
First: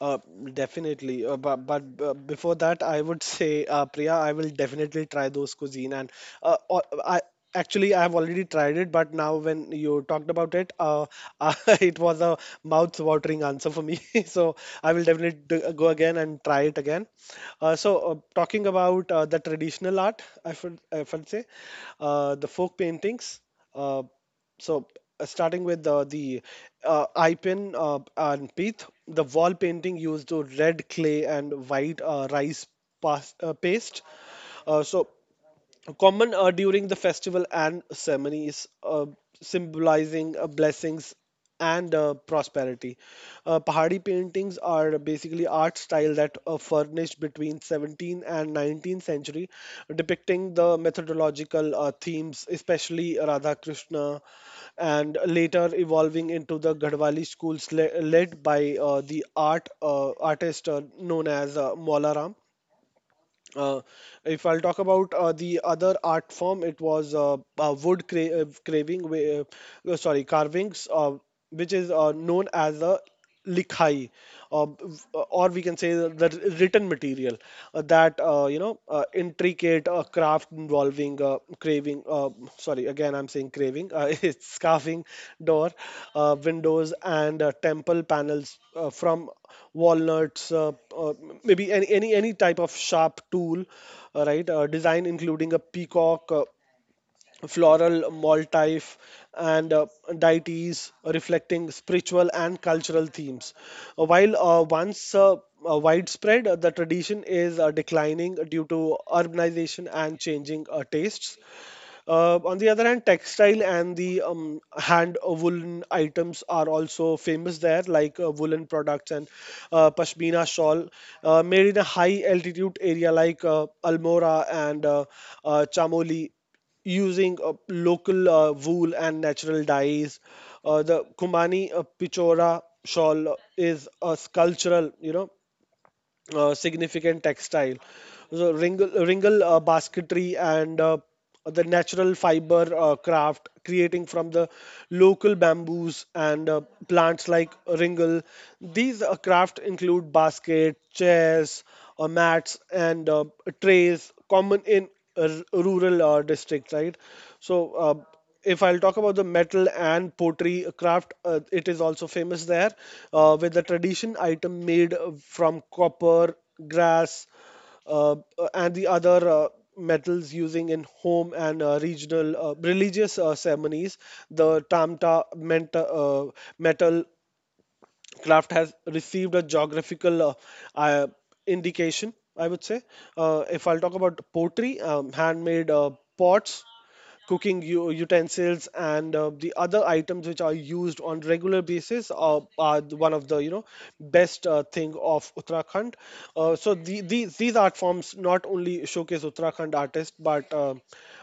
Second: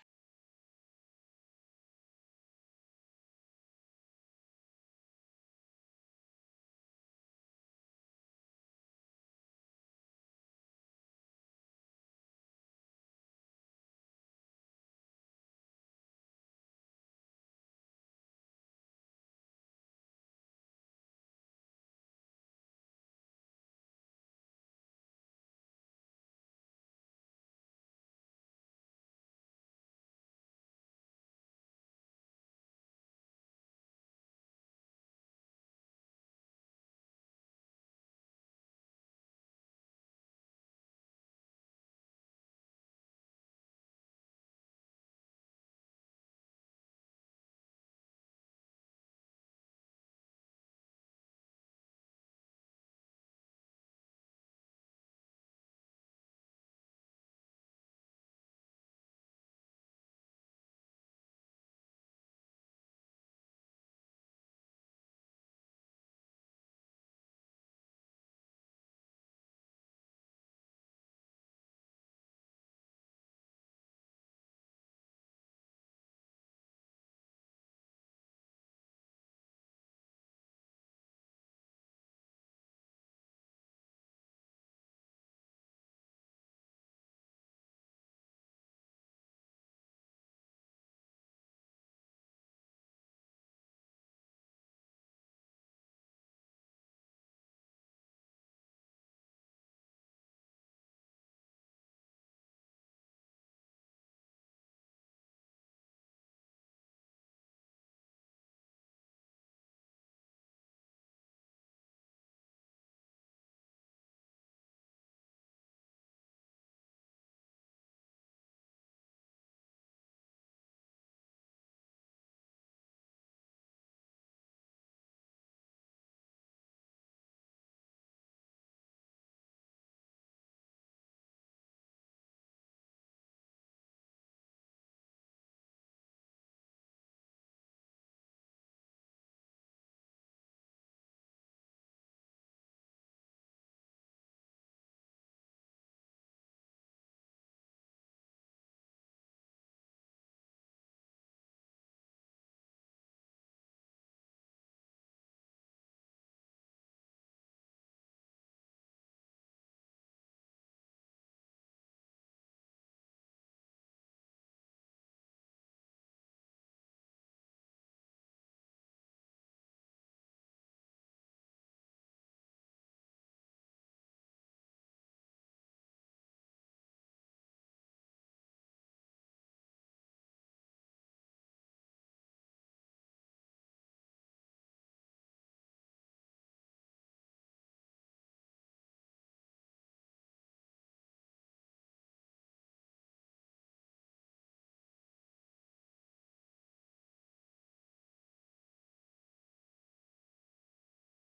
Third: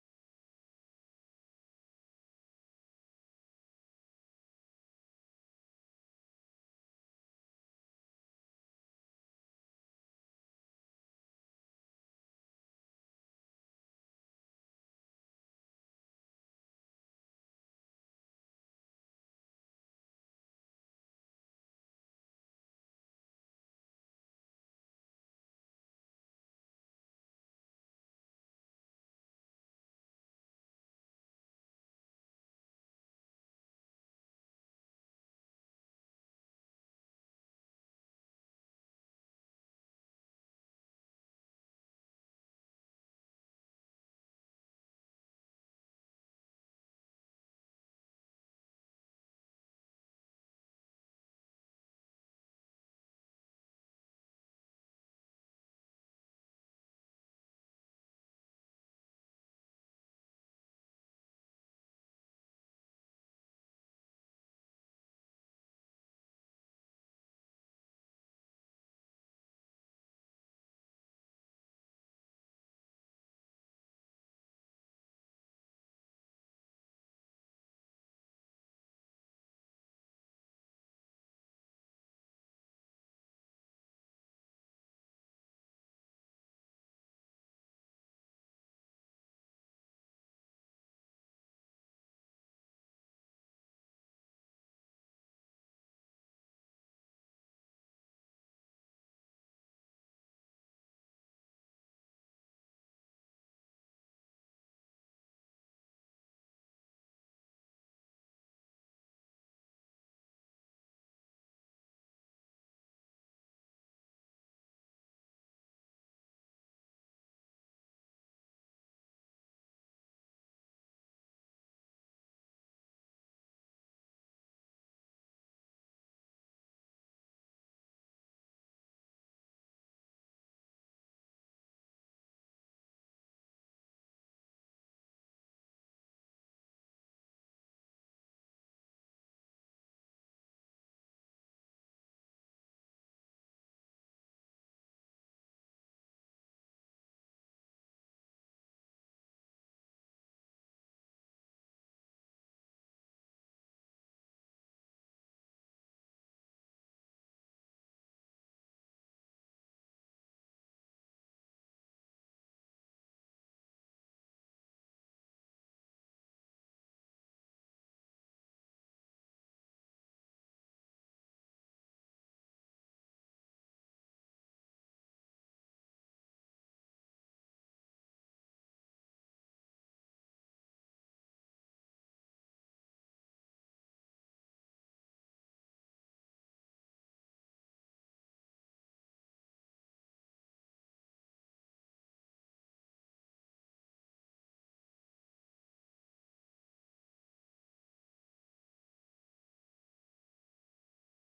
Speaker 3: uh, Definitely. But before that, I would say, Priya, I will definitely try those cuisine. And I actually I have already tried it, but now when you talked about it, uh, it was a mouth-watering answer for me. So I will definitely go again and try it again. Talking about the traditional art, I would say the folk paintings. Uh, So starting with the eye pin and pith, the wall painting used to red clay and white rice paste. Uh, so Common during the festival and ceremonies, symbolizing blessings and prosperity. Pahari paintings are basically art style that furnished between 17th and 19th century, depicting the methodological themes, especially Radha Krishna, and later evolving into the Gadwali schools led by the artist known as Mola. uh, if I'll talk about the other art form, it was wood cra- craving, wh- sorry, carvings, which is known as the likhai, or we can say the written material that intricate a craft involving craving. Sorry, again I'm saying craving. It's scarfing door, windows, and temple panels from walnuts. Uh, Maybe any type of sharp tool, right? Design including a peacock. Floral motif and deities reflecting spiritual and cultural themes. While once widespread, the tradition is declining due to urbanization and changing tastes. On the other hand, textile and the hand woolen items are also famous there, like woolen products and pashmina shawl, made in a high altitude area like Almora and Chamoli, using local wool and natural dyes. The Kumani Pichora shawl is a sculptural, significant textile. So wringle basketry and the natural fiber craft creating from the local bamboos and plants like wringle. These craft include basket, chairs, mats, and trays common in uh, rural districts, right? So. If I'll talk about the metal and pottery craft, it is also famous there, with the tradition item made from copper, grass, uh, uh, and the other metals using in home and regional religious ceremonies. The tamta meant, metal craft has received a geographical uh, indication, I would say. If I'll talk about pottery, handmade pots, cooking utensils, and the other items which are used on regular basis are, one of the best thing of uttarakhand. These art forms not only showcase Uttarakhand artists, but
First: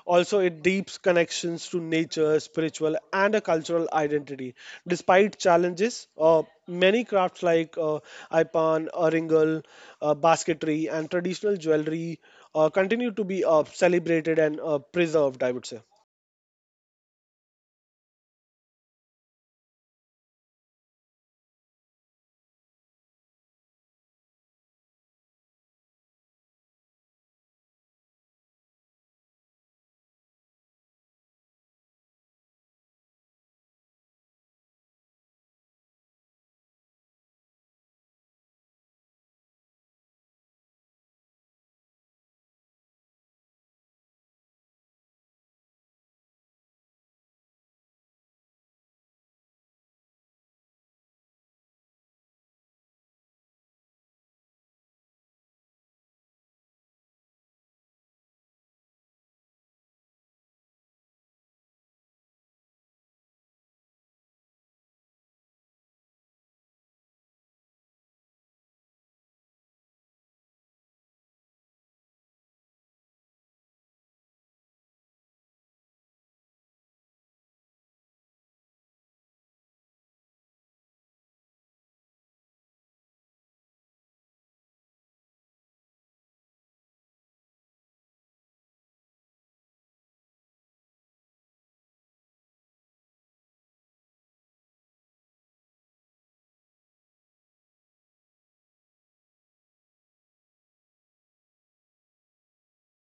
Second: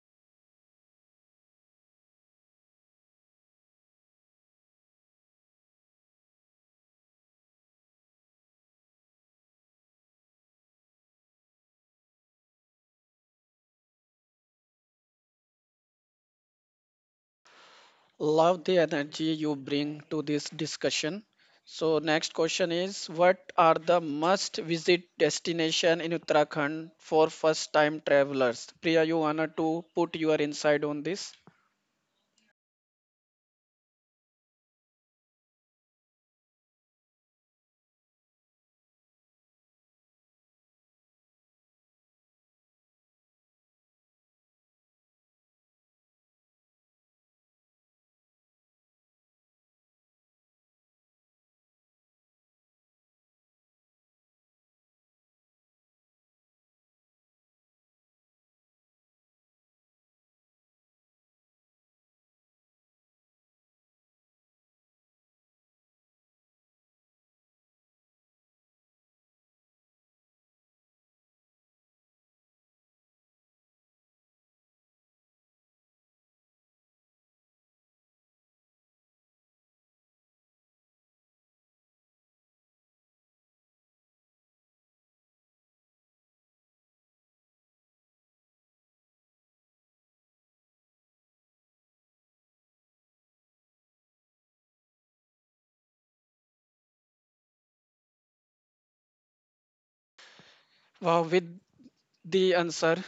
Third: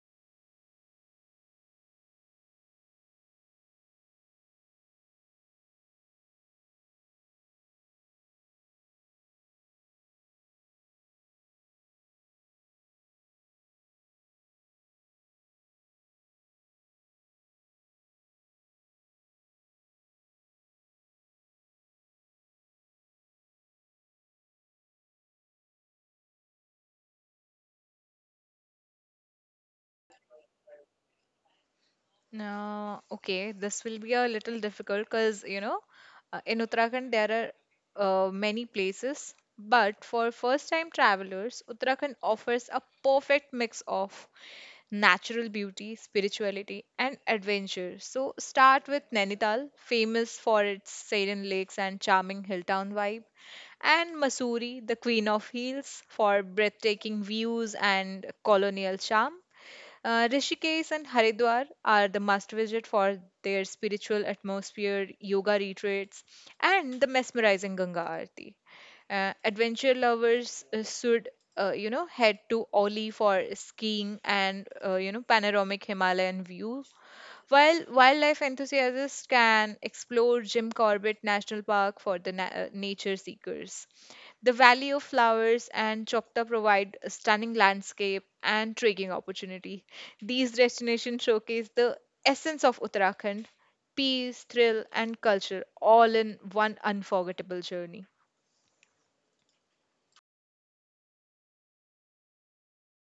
Speaker 3: also it deeps connections to nature, spiritual, and a cultural identity. Despite challenges, many crafts like Ipan, Aringal, basketry, and traditional jewelry continue to be celebrated and preserved, I would say.
Speaker 1: Love the energy you bring to this discussion. So, next question is, what are the must-visit destination in Uttarakhand for first-time travelers? Priya, you wanna to put your insight on this?
Speaker 2: No, okay, this will be a little difficult because in Uttarakhand there are many places, but for first-time travelers, Uttarakhand offers a perfect mix of natural beauty, spirituality, and adventure. So start with Nainital, famous for its serene lakes and charming hill town vibe, and Mussoorie, the queen of hills, for breathtaking views and colonial charm. Rishikesh and Haridwar are the must visit for their spiritual atmosphere, yoga retreats, and the mesmerizing Ganga Aarti. Adventure lovers should head to Oli for skiing and, panoramic Himalayan view, while wildlife enthusiasts can explore Jim Corbett National Park for the nature seekers. The Valley of Flowers and Choctaw provide a stunning landscape and trekking opportunity. These destinations showcase the essence of Uttarakhand, peace, thrill, and culture all in one unforgettable journey.
Speaker 1: Wow, with the answer.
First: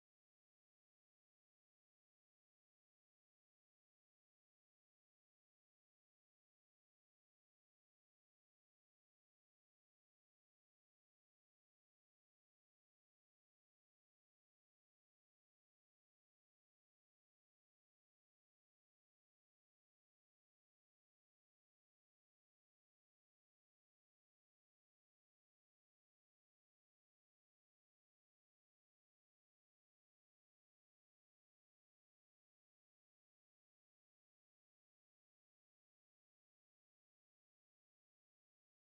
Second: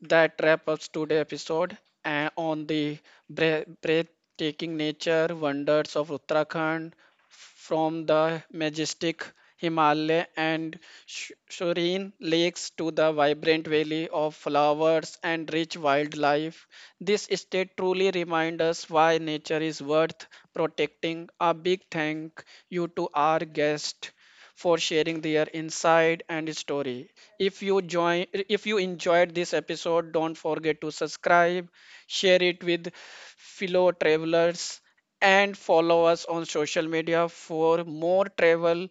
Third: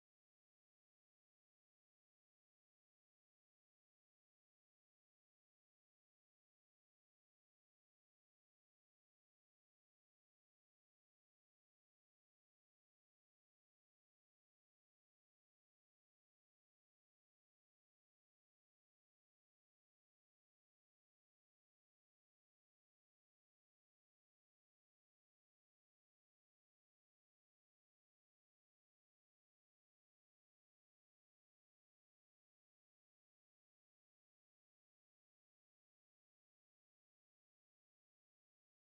Speaker 1: That wraps up today's episode on the breathtaking nature wonders of Uttarakhand, from the majestic Himalaya and serene lakes to the vibrant valley of flowers and rich wildlife. This state truly reminds us why nature is worth protecting. A big thank you to our guest for sharing their insight and story. If you join if you enjoyed this episode, don't forget to subscribe, share it with fellow travelers and follow us on social media for more travel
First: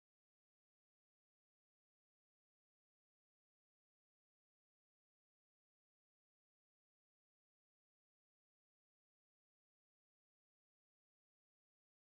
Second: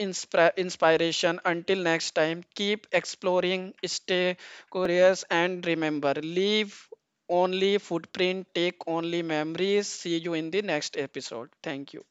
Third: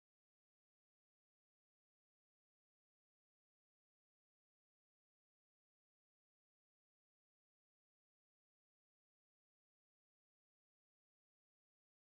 Speaker 1: inspiration. Until next time, keep exploring, stay curious, and remember, leave only footprint, take only memories. See you in the next episode. Thank you.